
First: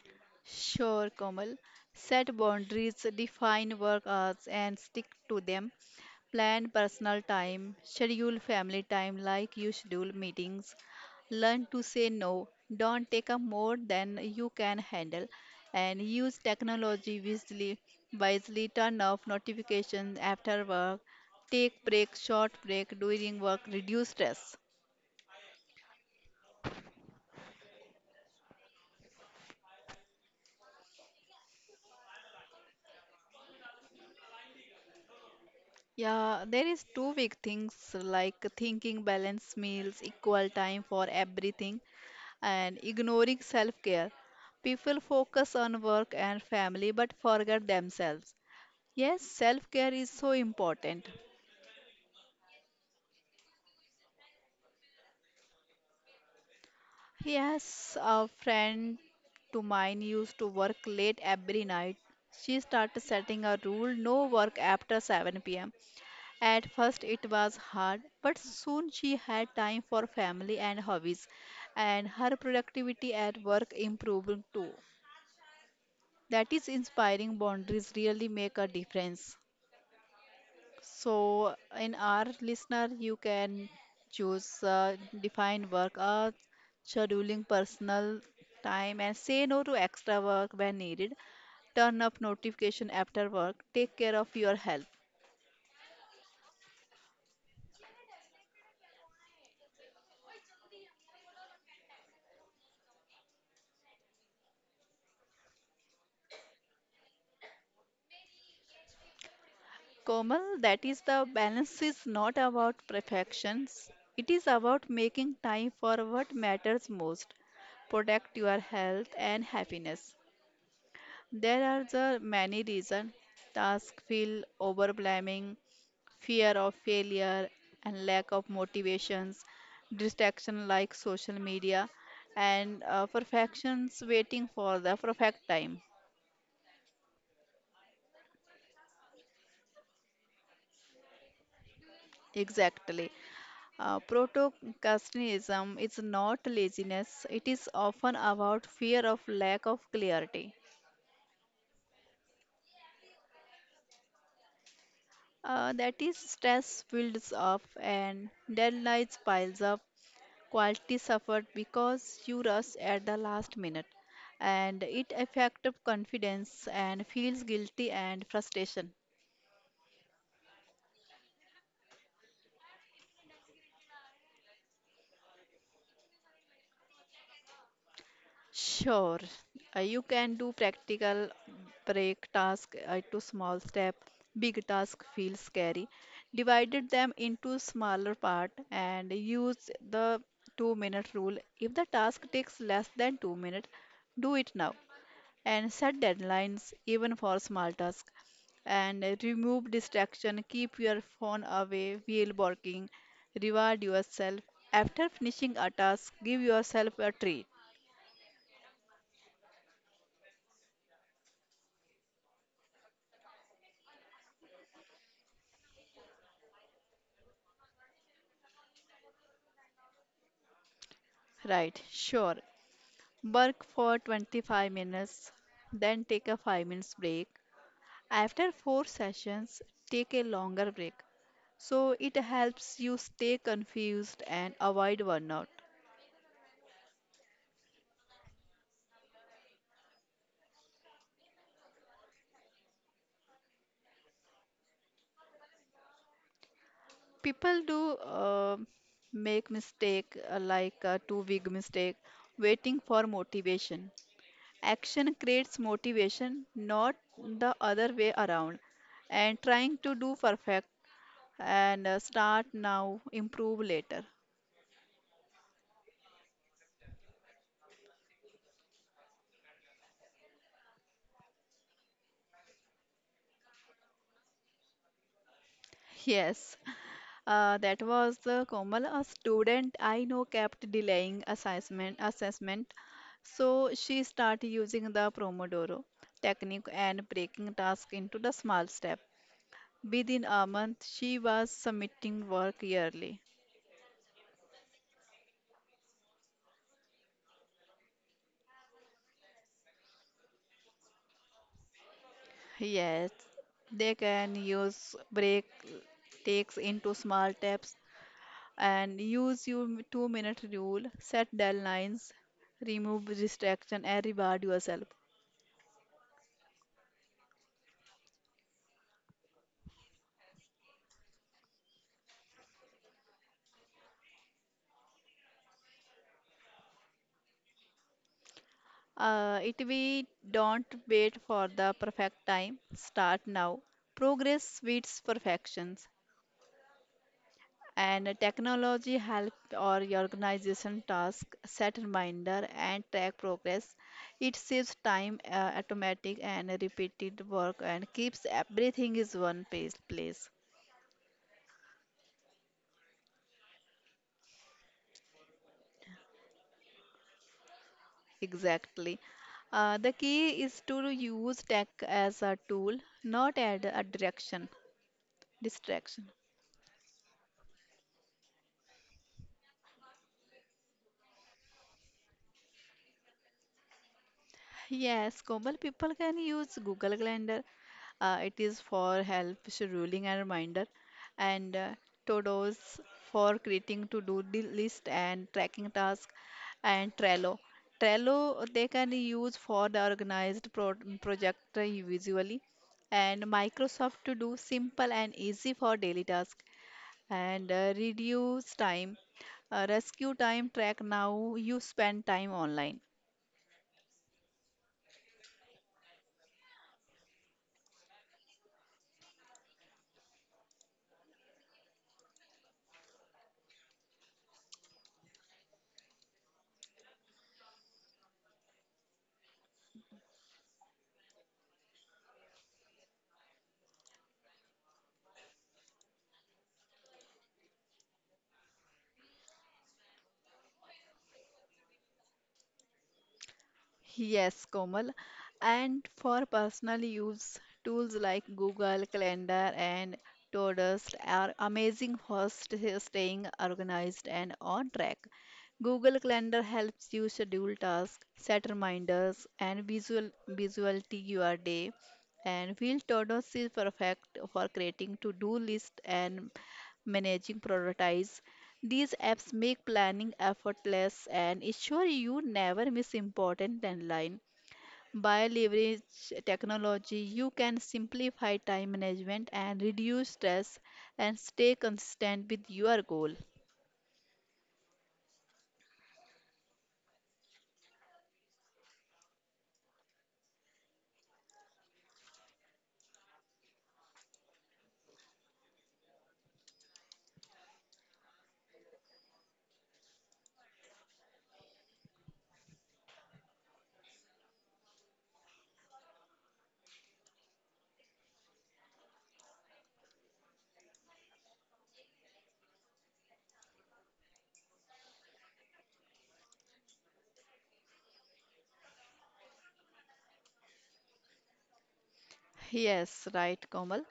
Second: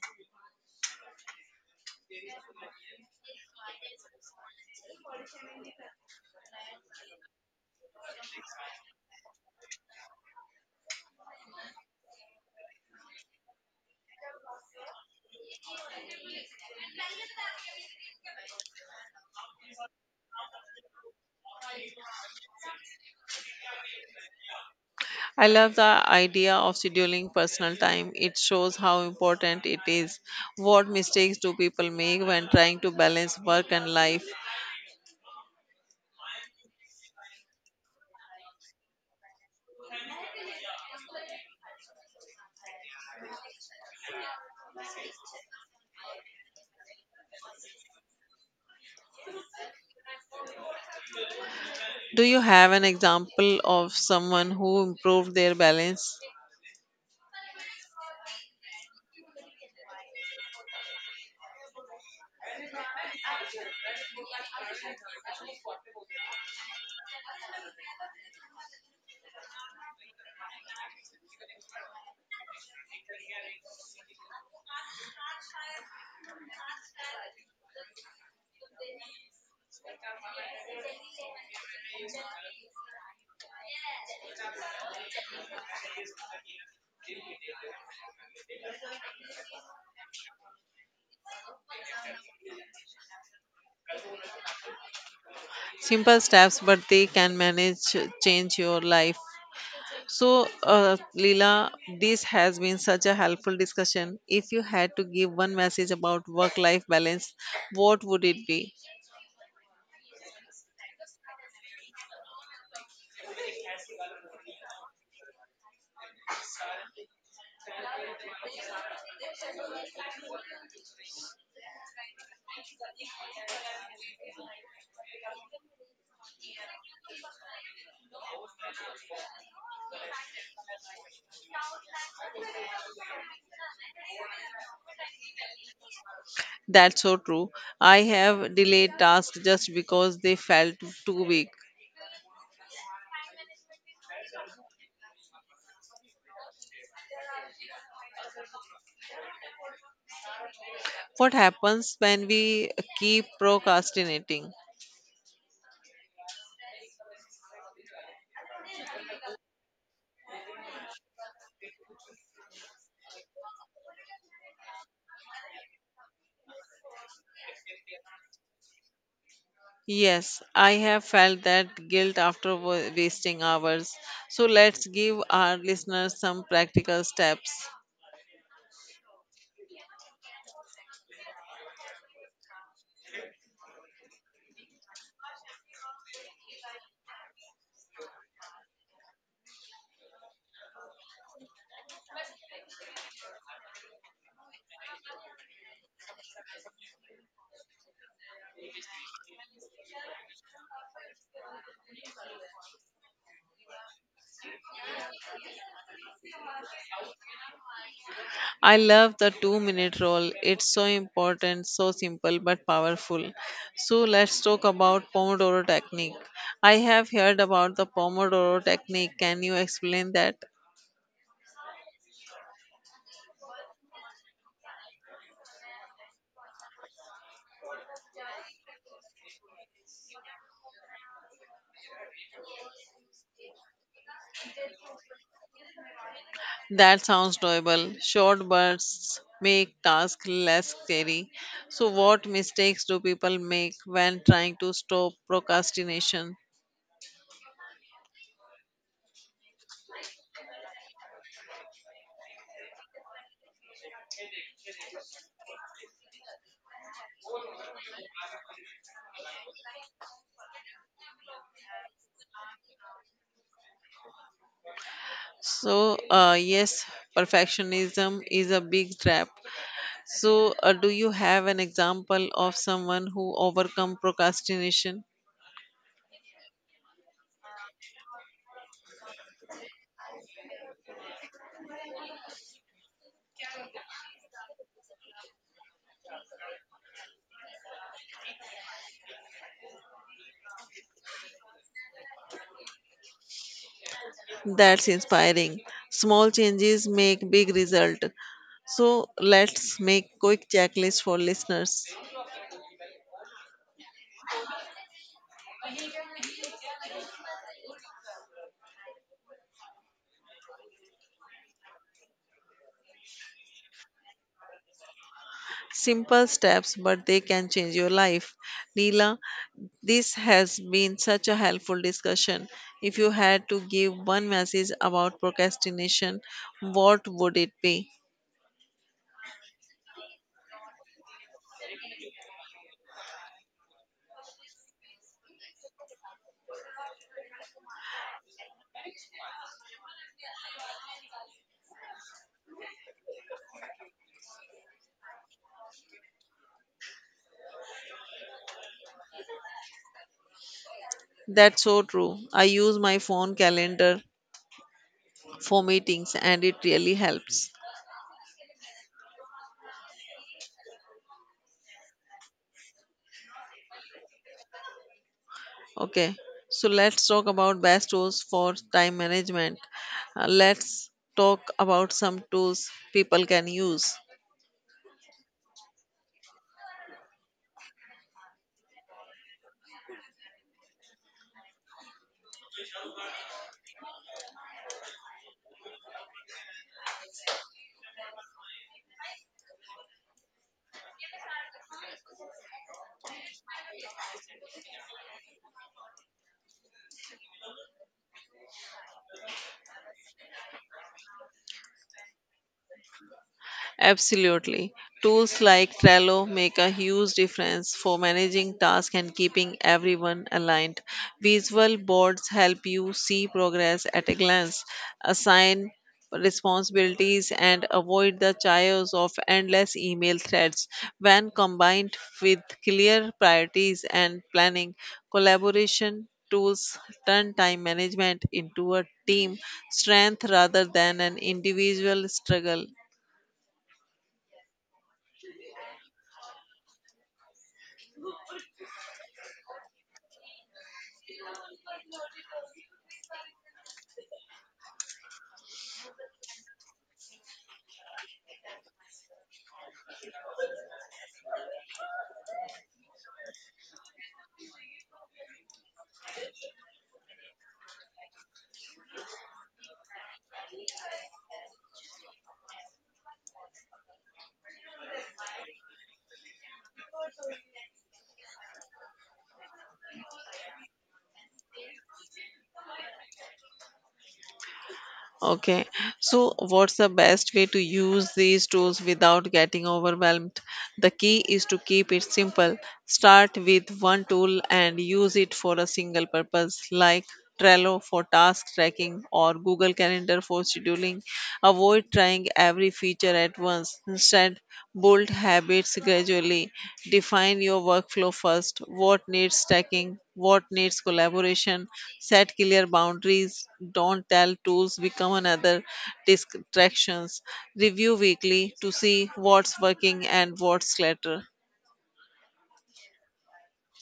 Sure, Komal. Set boundaries, define work hours and stick to them. Plan personal time, schedule family time like you schedule meetings. Learn to say no. Don't take up more than you can handle and use technology wisely. Wisely turn off notifications after work. Take breaks, short break during work, reduce stress. I love the idea of scheduling personal time. It shows how important it is. What mistakes do people make when trying to balance work and life? Yeah, there is two big things like thinking balanced meals, equal time for everything, and ignoring self-care. People focus on work and family but forget themselves. Yes, self-care is so important. Do you have an example of someone who improved their balance? Yes, a friend to mine used to work late every night. She started setting a rule no work after 7 pm. At first, it was hard, but soon she had time for family and hobbies, and her productivity at work improved too. That is inspiring. Boundaries really make a difference. So, in our listener, you can choose define work, scheduling personal time, and say no to extra work when needed. Turn off notification after work. Take care of your health. Simple steps, but they can manage change your life. So, Leela, this has been such a helpful discussion. If you had to give one message about work life balance, what would it be? Komal, that is the balance is not about perfections. It is about making time for what matters most. Protect your health and happiness. There are the many reasons. Task feel overwhelming, fear of failure and lack of motivations, distraction like social media, and perfections waiting for the perfect time. That's so true. I have delayed tasks just because they felt too big. Exactly. Proto is not laziness, it is often about fear of lack of clarity. What happens when we keep procrastinating? That is, stress builds up and deadlines piles up, quality suffered because you rush at the last minute, and it affects confidence and feels guilty and frustration. Yes, I have felt that guilt after wasting hours. So, let's give our listeners some practical steps. Sure, you can do practical break task to small step. Big task feels scary. Divided them into smaller part and use the 2 minute rule. If the task takes less than 2 minutes, do it now. And set deadlines even for small tasks. And remove distraction. Keep your phone away while working. Reward yourself. After finishing a task, give yourself a treat. I love the 2 minute rule. It's so important, so simple but powerful. So let's talk about Pomodoro technique. I have heard about the Pomodoro technique. Can you explain that? Right, sure. Work for 25 minutes, then take a 5 minutes break. After 4 sessions, take a longer break. So it helps you stay confused and avoid burnout. That sounds doable. Short bursts make tasks less scary. So what mistakes do people make when trying to stop procrastination? People do make mistake like a too big mistake waiting for motivation. Action creates motivation, not the other way around. And trying to do perfect and start now, improve later. So, yes, perfectionism is a big trap. So, do you have an example of someone who overcome procrastination? Yes, that was the Komal, a student I know kept delaying assessment. So she started using the Pomodoro technique and breaking tasks into the small step. Within a month, she was submitting work yearly. That's inspiring. Small changes make big result. So, let's make quick checklist for listeners. Yes, they can use break takes into small steps and use your 2 minute rule, set deadlines, remove distraction, and reward yourself. Simple steps, but they can change your life. Neela, this has been such a helpful discussion. If you had to give one message about procrastination, what would it be? It we don't wait for the perfect time. Start now. Progress beats perfections. And technology help or your organization task set reminder and track progress. It saves time, automatic and repeated work and keeps everything is one place. That's so true. I use my phone calendar for meetings and it really helps. Exactly. The key is to use tech as a tool, not as a direction, distraction. Okay, so let's talk about best tools for time management. Let's talk about some tools people can use. Yes, Komal, people can use Google Calendar. It is for help scheduling and reminder, and Todoist for creating list and tracking task, and Trello. Trello they can use for the organized project visually, and Microsoft to do simple and easy for daily task and reduce time, rescue time track. Now you spend time online. Absolutely. Tools like Trello make a huge difference for managing tasks and keeping everyone aligned. Visual boards help you see progress at a glance, assign responsibilities, and avoid the chaos of endless email threads. When combined with clear priorities and planning, collaboration tools turn time management into a team strength rather than an individual struggle. Yes, Komal. And for personal use, tools like Google Calendar and Todoist are amazing for staying organized and on track. Google Calendar helps you schedule tasks, set reminders, and visuality your day. And Wheel Todoist is perfect for creating to-do list and managing priorities. These apps make planning effortless and ensure you never miss important deadline. By leverage technology, you can simplify time management and reduce stress and stay consistent with your goal. Okay, so what's the best way to use these tools without getting overwhelmed? The key is to keep it simple. Start with one tool and use it for a single purpose, like Trello for task tracking or Google Calendar for scheduling. Avoid trying every feature at once. Instead, bold habits gradually define your workflow first. What needs stacking? What needs collaboration? Set clear boundaries. Don't tell tools become another distractions. Review weekly to see what's working and what's clutter. Yes, right, Komal.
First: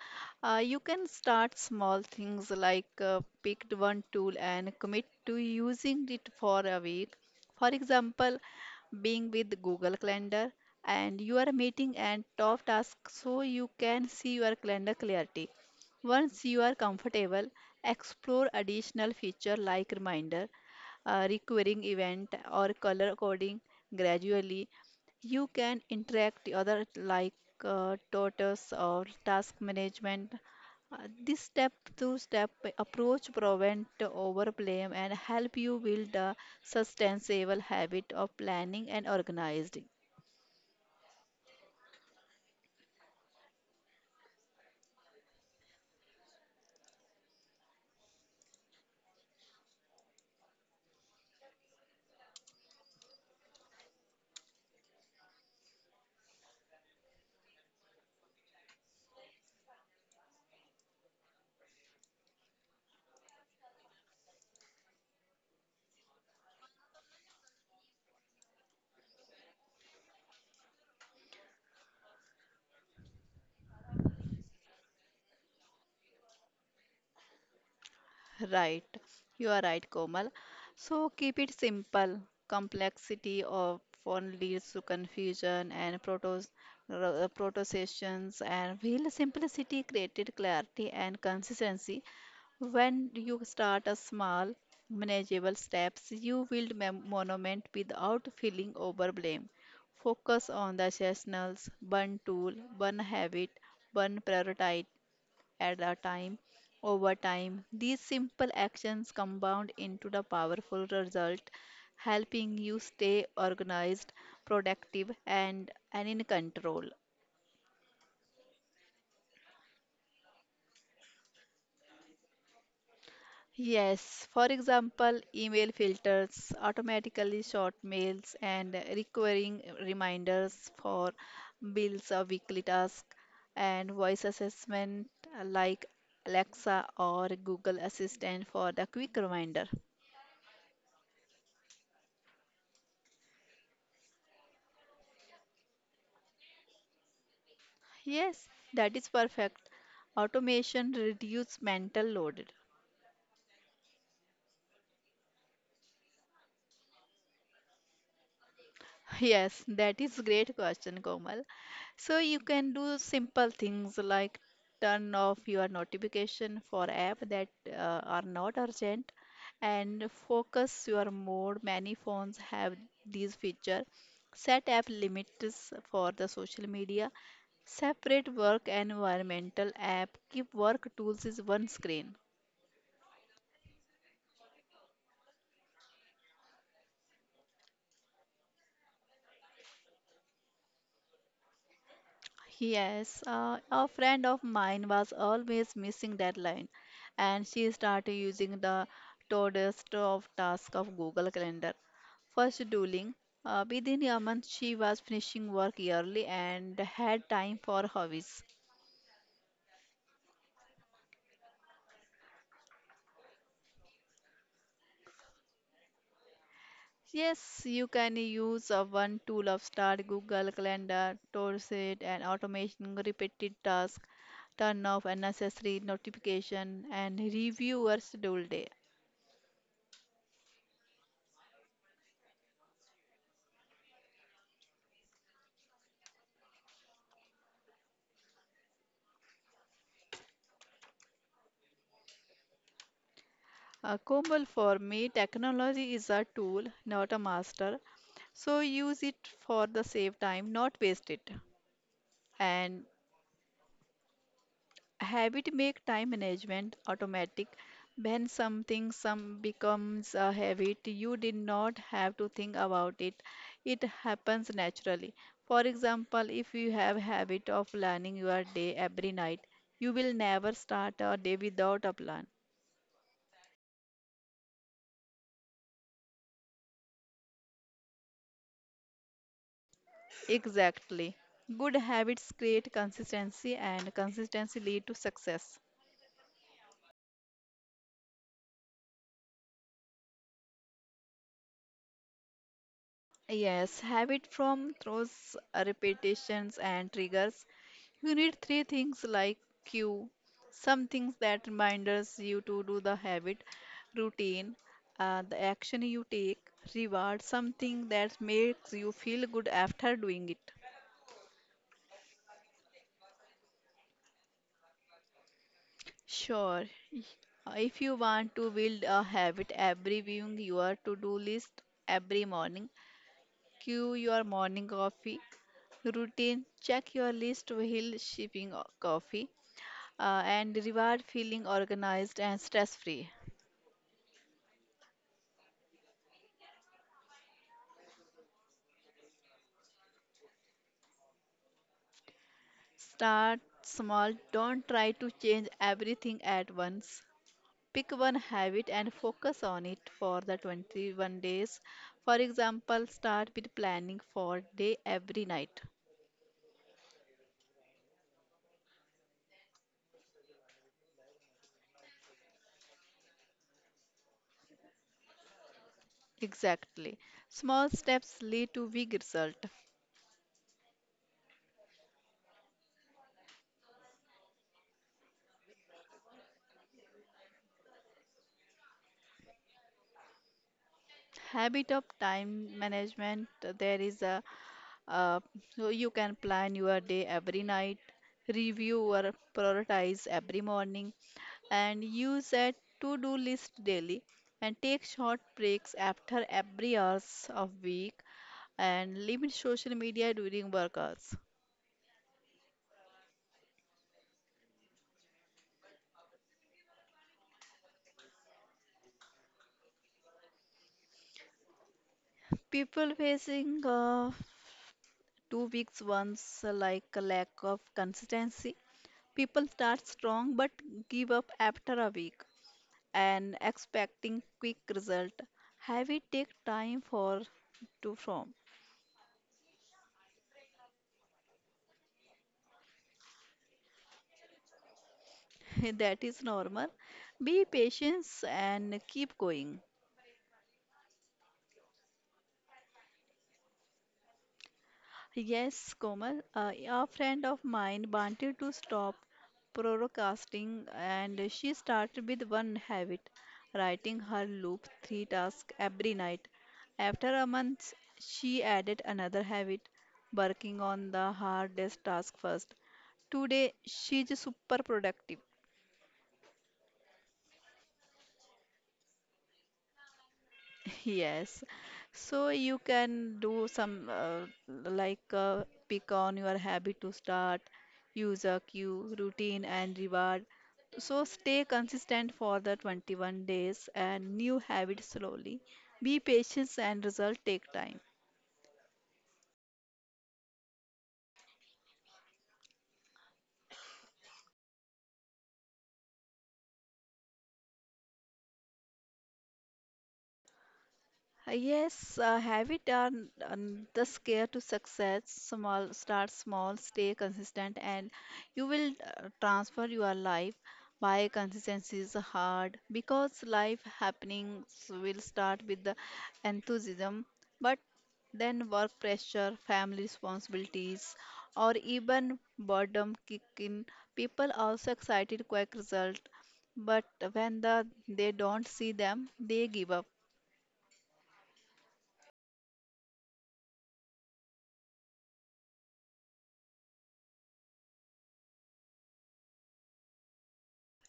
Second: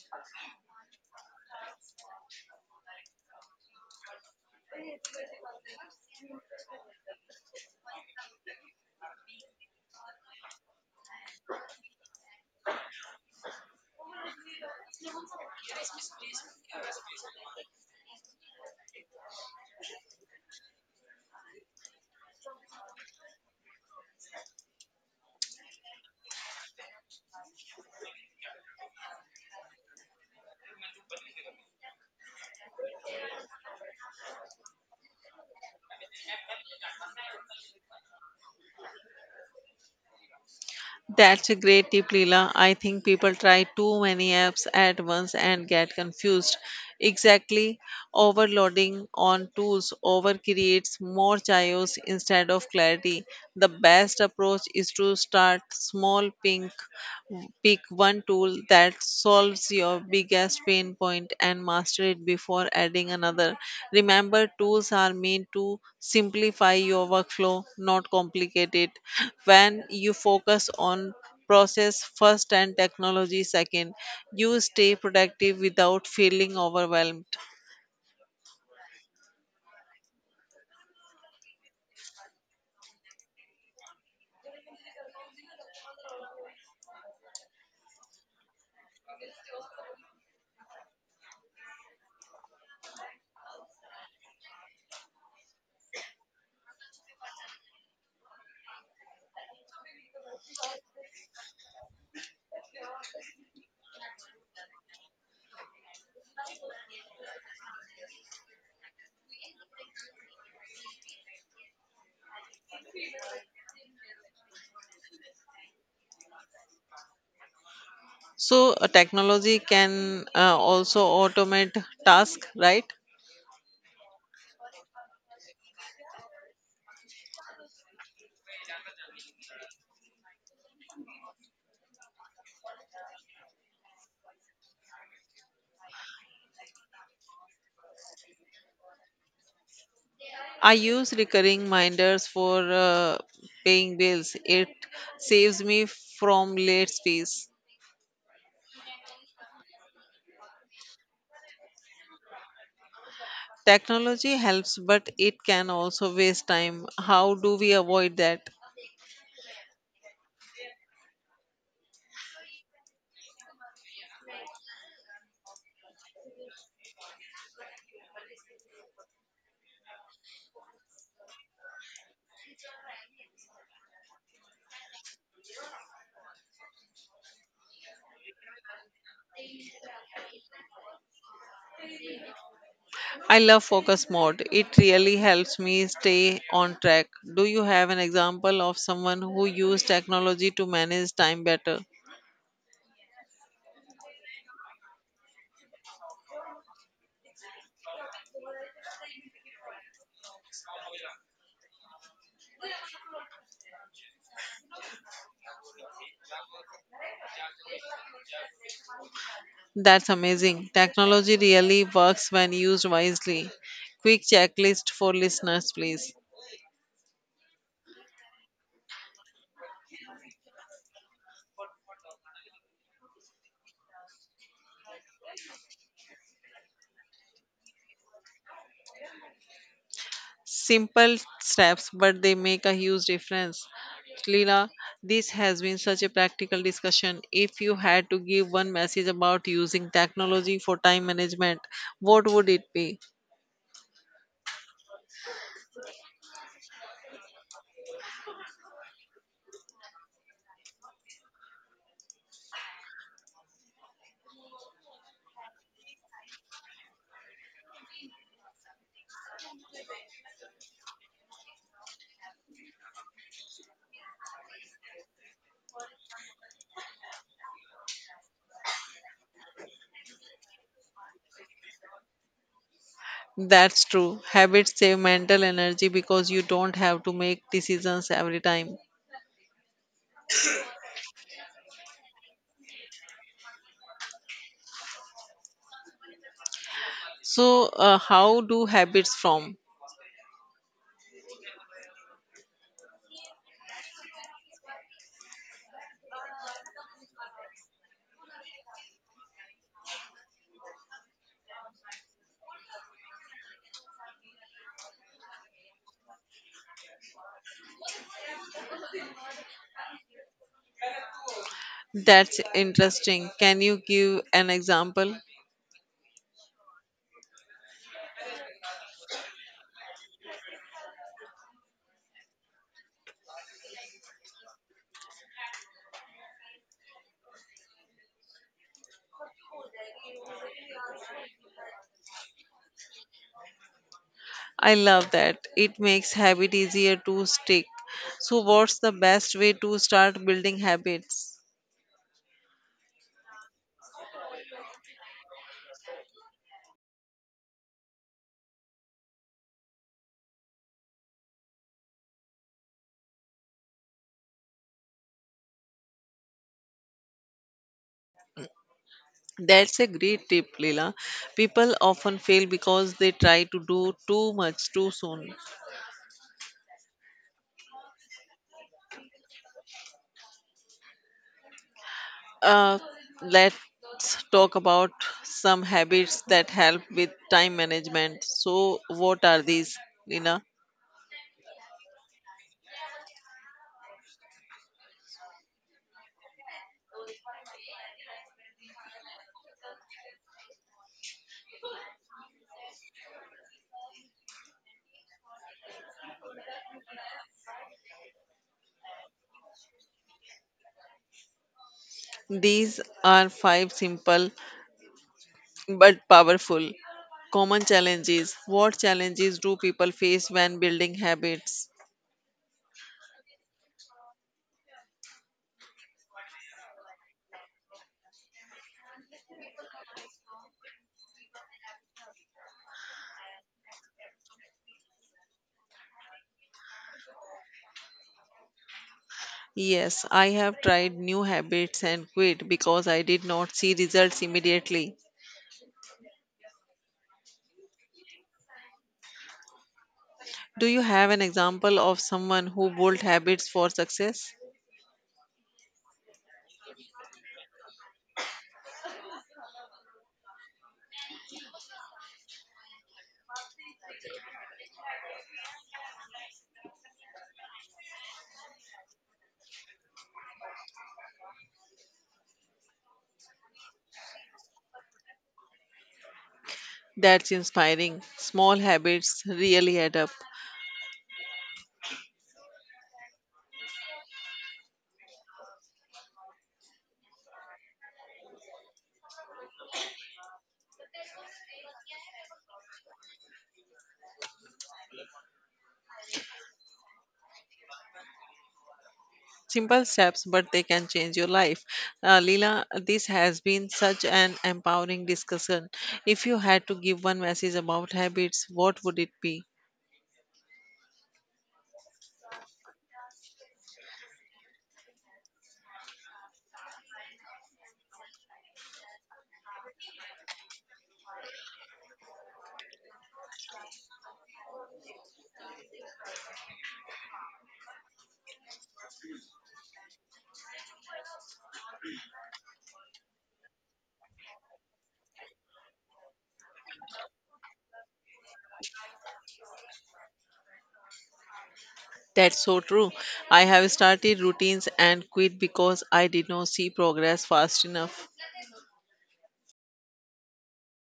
You can start small things like picked one tool and commit to using it for a week. For example, being with Google Calendar and your meeting and top tasks so you can see your calendar clarity. Once you are comfortable, explore additional feature like reminder, recurring event or color coding gradually you can interact the other like tortoise or task management. This step-to-step approach prevent overblame and help you build a sustainable habit of planning and organized. That's a great tip, Leela. I think people try too many apps at once and get confused. Exactly, overloading on tools over creates more chaos instead of clarity. The best approach is to start small, pink pick one tool that solves your biggest pain point and master it before adding another. Remember, tools are meant to simplify your workflow, not complicate it. When you focus on process first and technology second, you stay productive without feeling overwhelmed. Right, you are right, Komal. So keep it simple. Complexity often leads to confusion and protestations, and real simplicity created clarity and consistency. When you start a small, manageable steps, you build monument without feeling overwhelmed. Focus on the chestnuts, one tool, one habit, one priority, at a time. Over time, these simple actions compound into the powerful result, helping you stay organized, productive, and in control. So, technology can also automate tasks, right? Yes, for example, email filters, automatically short mails, and recurring reminders for bills or weekly tasks, and voice assessment like Alexa or Google Assistant for the quick reminder. I use recurring reminders for paying bills. It saves me from late fees. Yes, that is perfect. Automation reduce mental load. Technology helps, but it can also waste time. How do we avoid that? Yes, that is great question, Komal. So you can do simple things like turn off your notification for app that are not urgent and focus your mode. Many phones have these feature. Set app limits for the social media. Separate work and environmental app. Keep work tools is one screen. I love focus mode. It really helps me stay on track. Do you have an example of someone who used technology to manage time better? Yes, a friend of mine was always missing deadline, and she started using the Todoist of task of Google Calendar for scheduling. Within a month, she was finishing work yearly and had time for hobbies. That's amazing. Technology really works when used wisely. Quick checklist for listeners, please. Yes, you can use a one tool of start Google Calendar, Todoist, and automation repeated task, turn off unnecessary notification, and review your schedule day. Simple steps, but they make a huge difference. Leela, this has been such a practical discussion. If you had to give one message about using technology for time management, what would it be? Komal, for me, technology is a tool, not a master. So use it for the save time, not waste it. And habit make time management automatic. When something some becomes a habit, you did not have to think about it. It happens naturally. For example, if you have habit of planning your day every night, you will never start a day without a plan. That's true. Habits save mental energy because you don't have to make decisions every time. Exactly. Good habits create consistency and consistency lead to success. So, how do habits form? Yes, habit from throws repetitions and triggers. You need three things like cue, some things that reminders you to do the habit, routine, the action you take, reward, something that makes you feel good after doing it. That's interesting. Can you give an example? Sure. y- If you want to build a habit, every viewing your to-do list every morning, cue your morning coffee routine. Check your list while sipping coffee and reward feeling organized and stress free. I love that. It makes habit easier to stick. So what's the best way to start building habits? Start small. Don't try to change everything at once. Pick one habit and focus on it for the 21 days. For example, start with planning for day every night. That's a great tip, Leela. People often fail because they try to do too much too soon. Exactly. Small steps lead to big result. Uh, let's talk about some habits that help with time management. So, what are these, Leela? Habit of time management there is a uh, so you can plan your day every night, review or prioritize every morning, and use a to-do list daily, and take short breaks after every hours of week, and limit social media during work hours. These are five simple but powerful. Common challenges. What challenges do people face when building habits? People facing 2 weeks once like a lack of consistency, people start strong but give up after a week and expecting quick result, have it take time for to form. Yes, I have tried new habits and quit because I did not see results immediately. That is normal, be patient and keep going. Do you have an example of someone who built habits for success? Yes, Komal, a friend of mine wanted to stop procrastinating and she started with one habit, writing her loop three tasks every night. After a month, she added another habit, working on the hardest task first. Today, she's super productive. That's inspiring. Small habits really add up. Yes. So you can do some like uh, pick on your habit to start, use a cue, routine and reward. So stay consistent for the 21 days and new habits slowly. Be patient and result take time. Simple steps, but they can change your life. Leela, this has been such an empowering discussion. If you had to give one message about habits, what would it be? Yes, have it done the scare to success. Small, start small, stay consistent, and you will transfer your life by consistency is hard because life happenings will start with the enthusiasm, but then work pressure, family responsibilities, or even boredom kick in. People also excited quick result, but when they don't see them, they give up. That's so true. I have started routines and quit because I did not see progress fast enough.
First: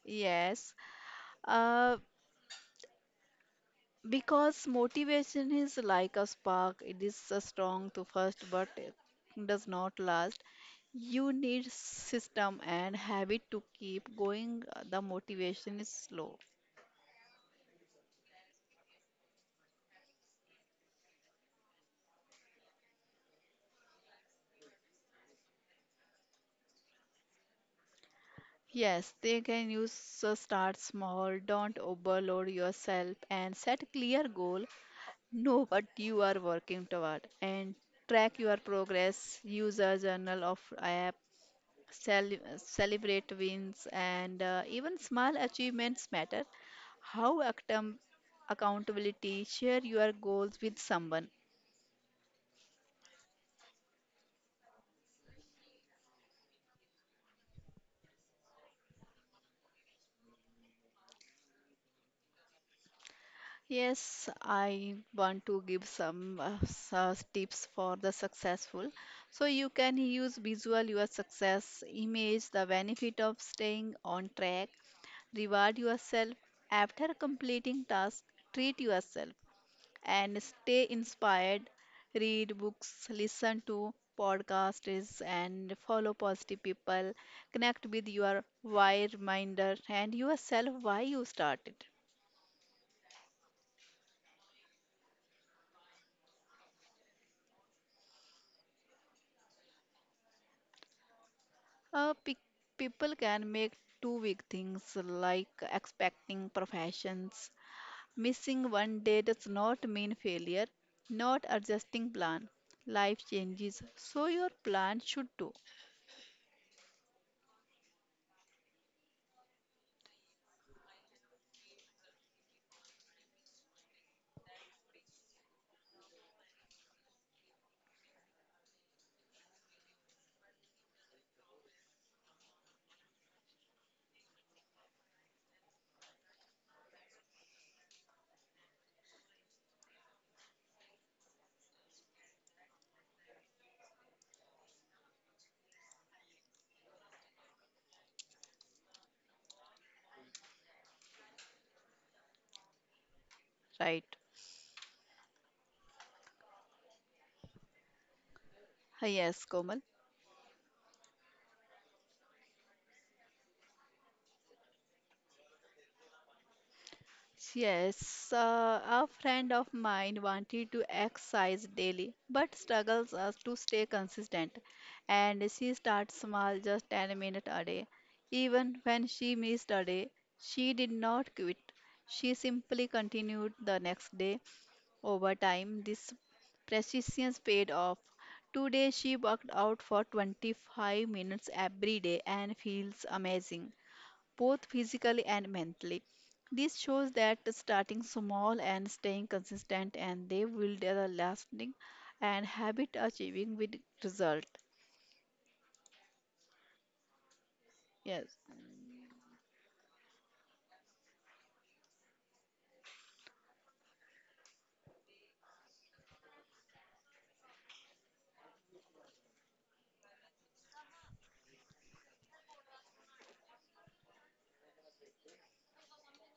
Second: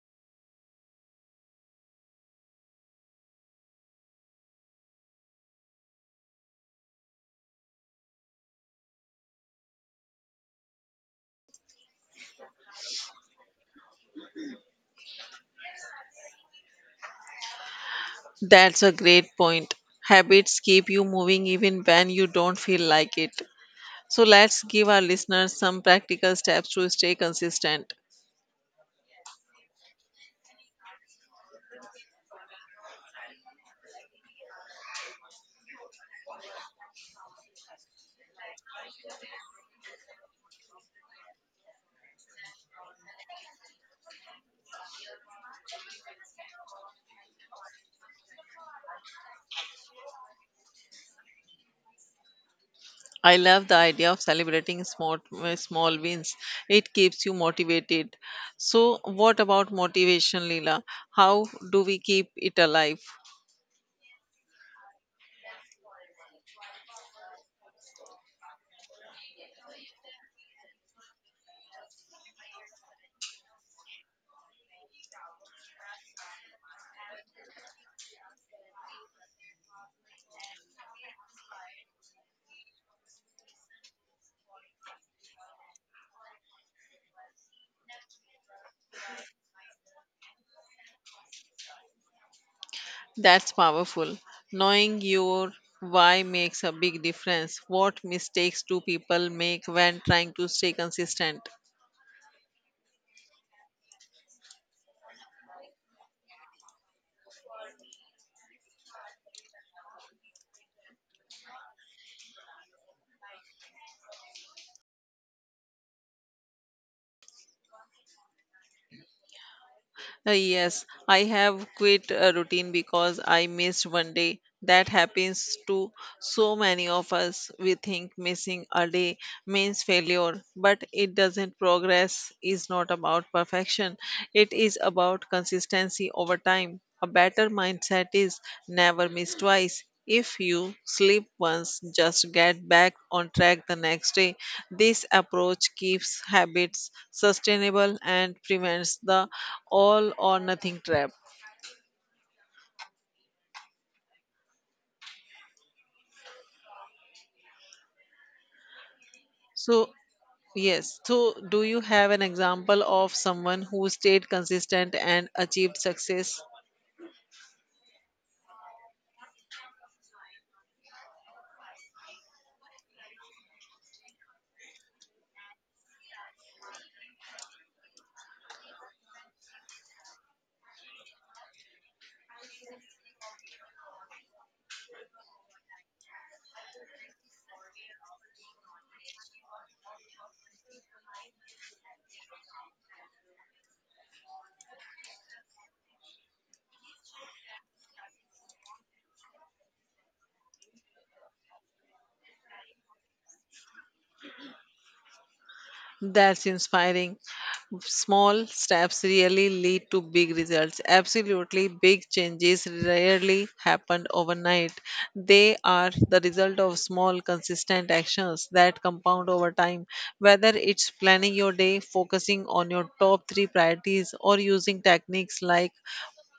Yes, Uh, because motivation is like a spark, it is so strong to first, but it does not last. You need system and habit to keep going. The motivation is slow. That's a great point. Habits keep you moving even when you don't feel like it. So let's give our listeners some practical steps to stay consistent. Yes, they can use so start small, don't overload yourself and set clear goal. Know what you are working toward and track your progress. Use a journal of app, celebrate wins and even small achievements matter, how account- accountability share your goals with someone. I love the idea of celebrating small wins. It keeps you motivated. So, what about motivation, Leela? How do we keep it alive? Yes, I want to give some tips for the successful, so you can use visual your success image the benefit of staying on track, reward yourself after completing task, treat yourself and stay inspired. Read books, listen to podcasts, and follow positive people. Connect with your why reminder and yourself why you started. That's powerful. Knowing your why makes a big difference. What mistakes do people make when trying to stay consistent? Uh, pe- People can make two big things like expecting professions. Missing one day does not mean failure, not adjusting plan. Life changes, so your plan should too, Yes, I have quit a routine because I missed one day. That happens to so many of us. We think missing a day means failure, but it doesn't. Progress is not about perfection, it is about consistency over time. A better mindset is never miss twice. If you sleep once, just get back on track the next day. This approach keeps habits sustainable and prevents the all or nothing trap. right? Yes, Komal. So, yes, so do you have an example of someone who stayed consistent and achieved success? Yes, a friend of mine wanted to exercise daily but struggles us to stay consistent. And she starts small, just 10 minutes a day. Even when she missed a day, she did not quit. She simply continued the next day. Over time, this persistence paid off. Today, she worked out for 25 minutes every day and feels amazing both physically and mentally. This shows that starting small and staying consistent and they will develop lasting and habit achieving with result. That's inspiring. Yes, Small steps really lead to big results. Absolutely, big changes rarely happen overnight. They are the result of small, consistent actions that compound over time. Whether it's planning your day, focusing on your top three priorities, or using techniques like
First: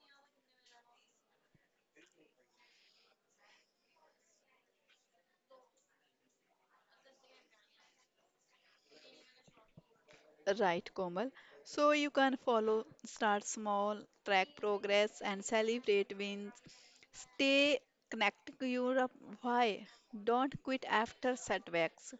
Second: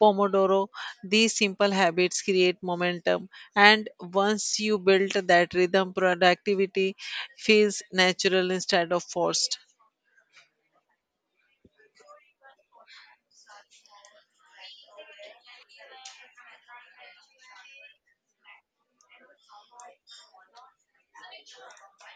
Pomodoro. These simple habits create momentum, and once you build that rhythm, productivity feels natural instead of forced. right, Komal. So you can follow, start small, track progress and celebrate wins. Stay connected to your why. Don't quit after setbacks.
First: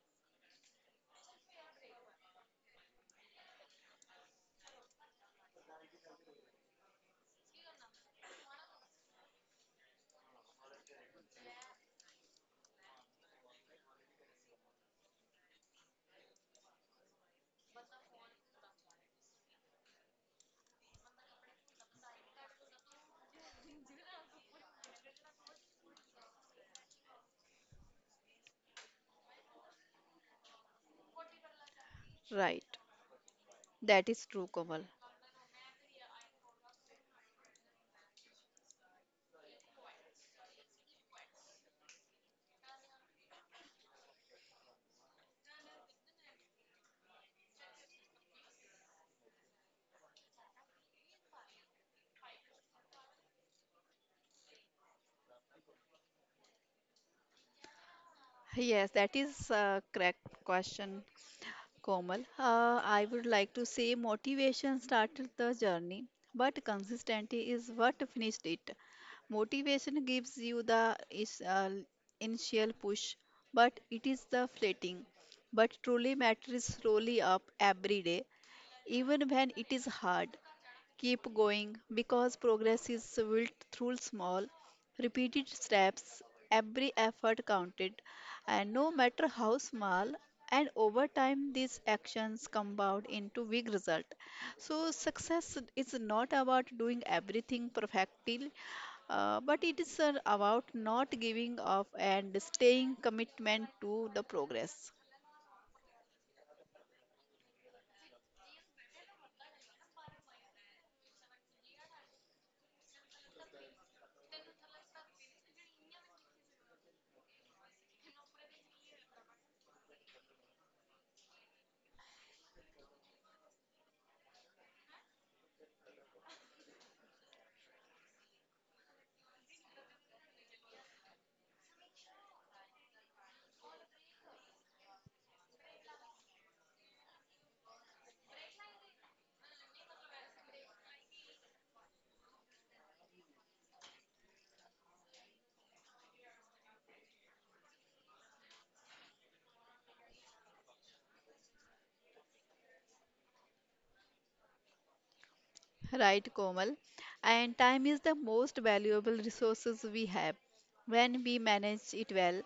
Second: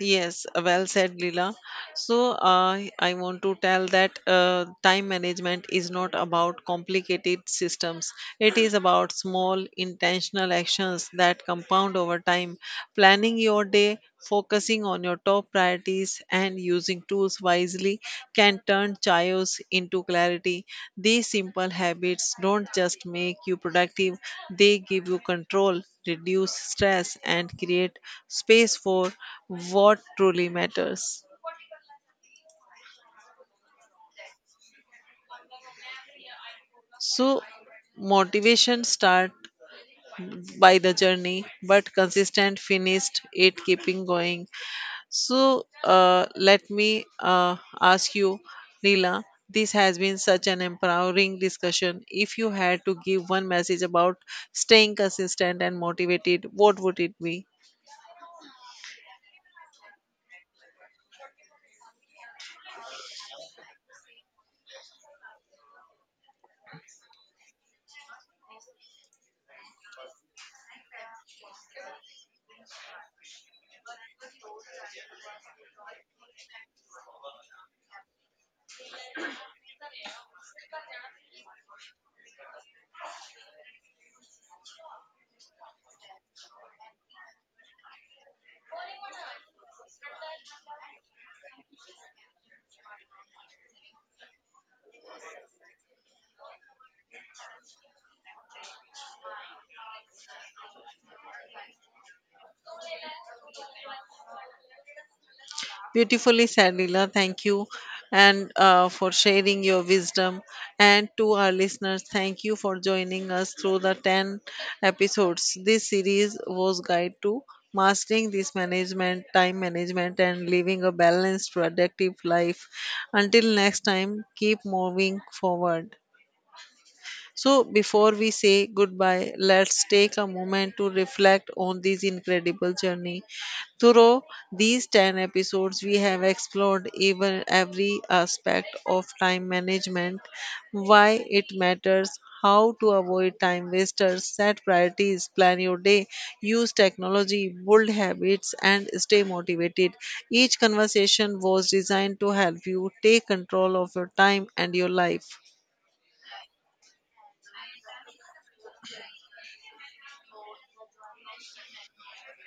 Yes, well said, Leela. So, I want to tell that time management is not about complicated systems. It is about small, intentional actions that compound over time. Planning your day, focusing on your top priorities and using tools wisely can turn chaos into clarity. These simple habits don't just make you productive, they give you control, reduce stress, and create space for what truly matters. Right. That is true, Komal. So, motivation start by the journey but consistent finished it keeping going. So let me ask you, Leela, this has been such an empowering discussion. If you had to give one message about staying consistent and motivated, what would it be? Yes, that is a correct question. Komal, I would like to say motivation started the journey, but consistency is what finished it. Motivation gives you the initial push, but it is the fleeting. But truly matters slowly up every day, even when it is hard. Keep going because progress is built through small, repeated steps, every effort counted, and no matter how small, and over time these actions compound into big result. So success is not about doing everything perfectly, but it is about not giving up and staying commitment to the progress. Beautifully said, Leela. Thank you, and for sharing your wisdom. And to our listeners, thank you for joining us through the ten episodes. This series was guide to mastering this management, time management, and living a balanced, productive life. Until next time, keep moving forward. So, before we say goodbye, let's take a moment to reflect on this incredible journey. Through these 10 episodes, we have explored even every aspect of time management, why it matters, how to avoid time wasters, set priorities, plan your day, use technology, build habits, and stay motivated. Each conversation was designed to help you take control of your time and your life. Right, Komal. And time is the most valuable resources we have. When we manage it well,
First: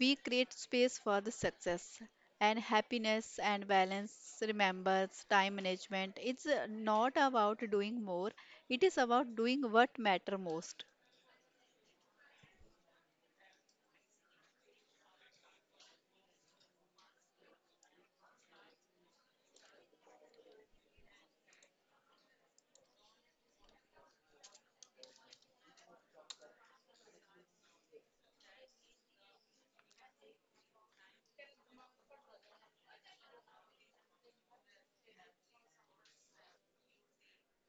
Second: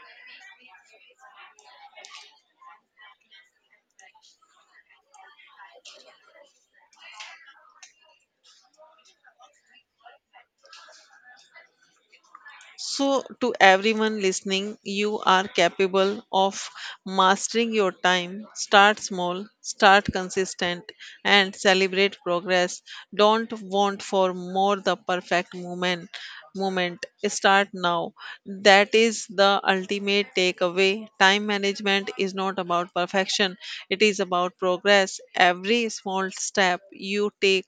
we create space for the success and happiness and balance. Remember, time management. It's not about doing more. It is about doing what matter most. So, to everyone listening, you are capable of mastering your time. Start small, start consistent, and celebrate progress. Don't want for more the perfect moment. Moment start now. That is the ultimate takeaway. Time management is not about perfection action. It is about progress. Every small step you take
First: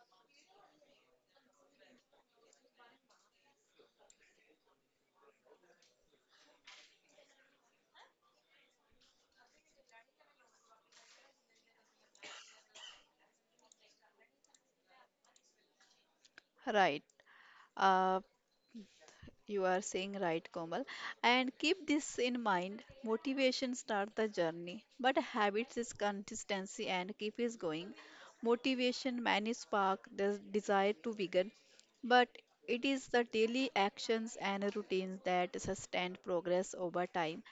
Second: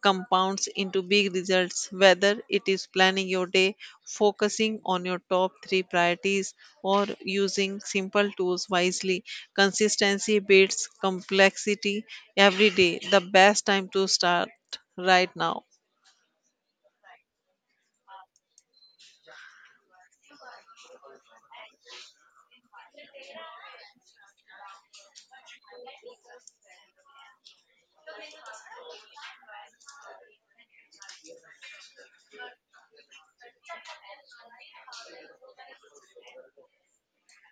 compounds into big results, whether it is planning your day, focusing on your top three priorities, or using simple tools wisely. Consistency beats complexity every day. The best time to start right now. Right. Uh, you are saying right, Komal. And keep this in mind. Motivation starts the journey, but habits is consistency and keep is going. Motivation may spark the desire to begin, but it is the daily actions and routines that sustain progress over time.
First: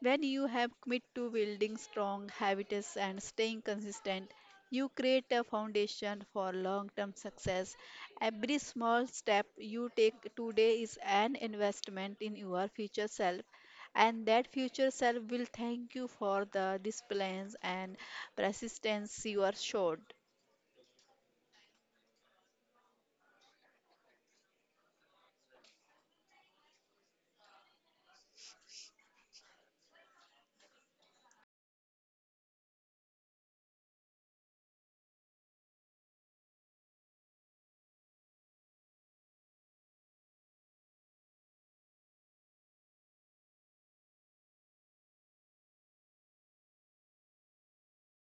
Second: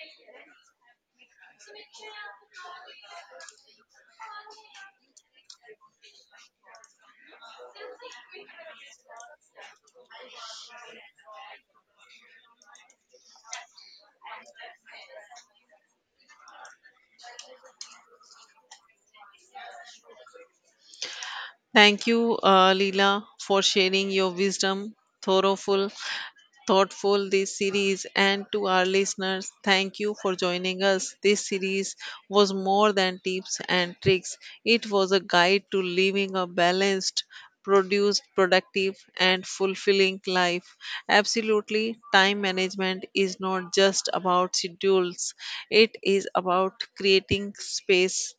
When you have commit to building strong habits and staying consistent, you create a foundation for long-term success. Every small step you take today is an investment in your future self, and that future self will thank you for the disciplines and persistence you are showed. Thank you, Leela, for sharing your wisdom, thoroughful thoughtful this series and to our listeners thank you for joining us this series was more than tips and tricks it was a guide to living a balanced produced productive and fulfilling life. Absolutely, time management is not just about schedules, it is about creating space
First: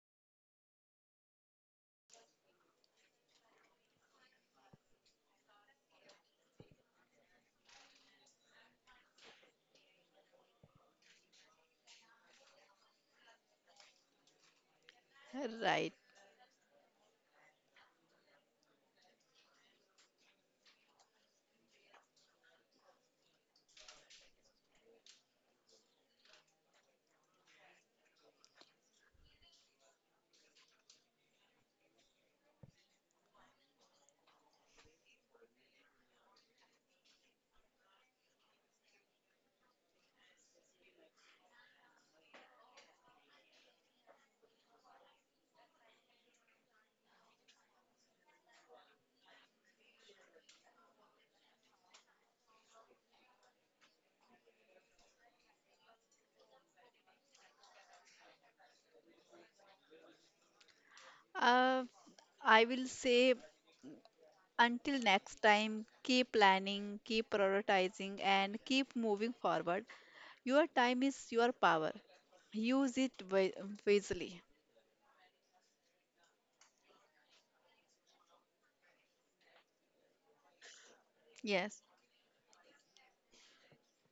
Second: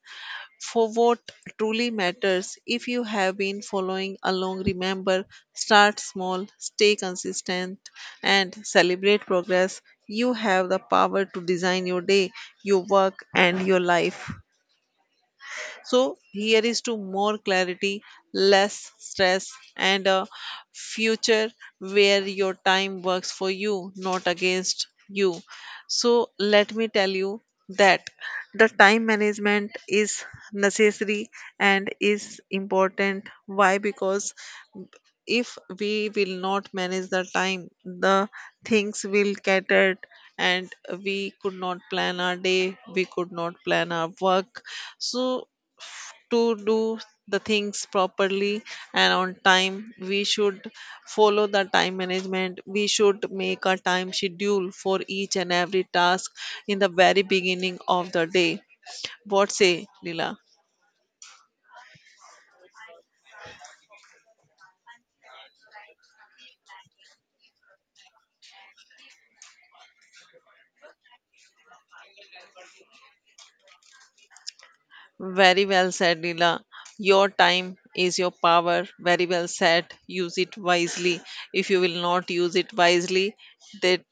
for what truly matters. If you have been following along, remember start small, stay consistent, and celebrate progress. You have the power to design your day, your work, and your life. Right. So, here is to more clarity, less stress, and a future where your time works for you, not against you. So, let me tell you that the time management is necessary and is important. Why? Because if we will not manage the time, the things will cater and we could not plan our day, we could not plan our work. So, to do the things properly and on time we should follow the time management, we should make a time schedule for each and every task in the very beginning of the day. What say, Lila? Uh, I will say, until next time, keep planning, keep prioritizing, and keep moving forward. Your time is your power. Use it wisely. Very well said, Leela. Your time is your power. Very well said. Use it wisely. If you Yes. will not use it wisely, that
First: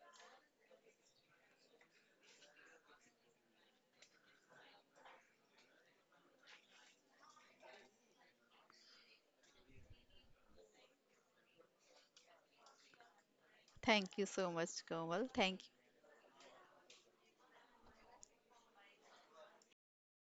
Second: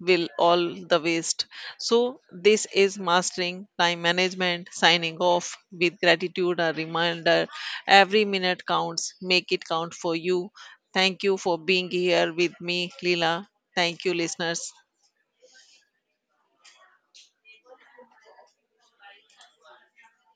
will all the waste. So, this is Mastering Time Management. Signing off with gratitude, a reminder every minute counts. Make it count for you. Thank you for being here with me, Leela. Thank you, Thank you so listeners. much, Komal. Thank you.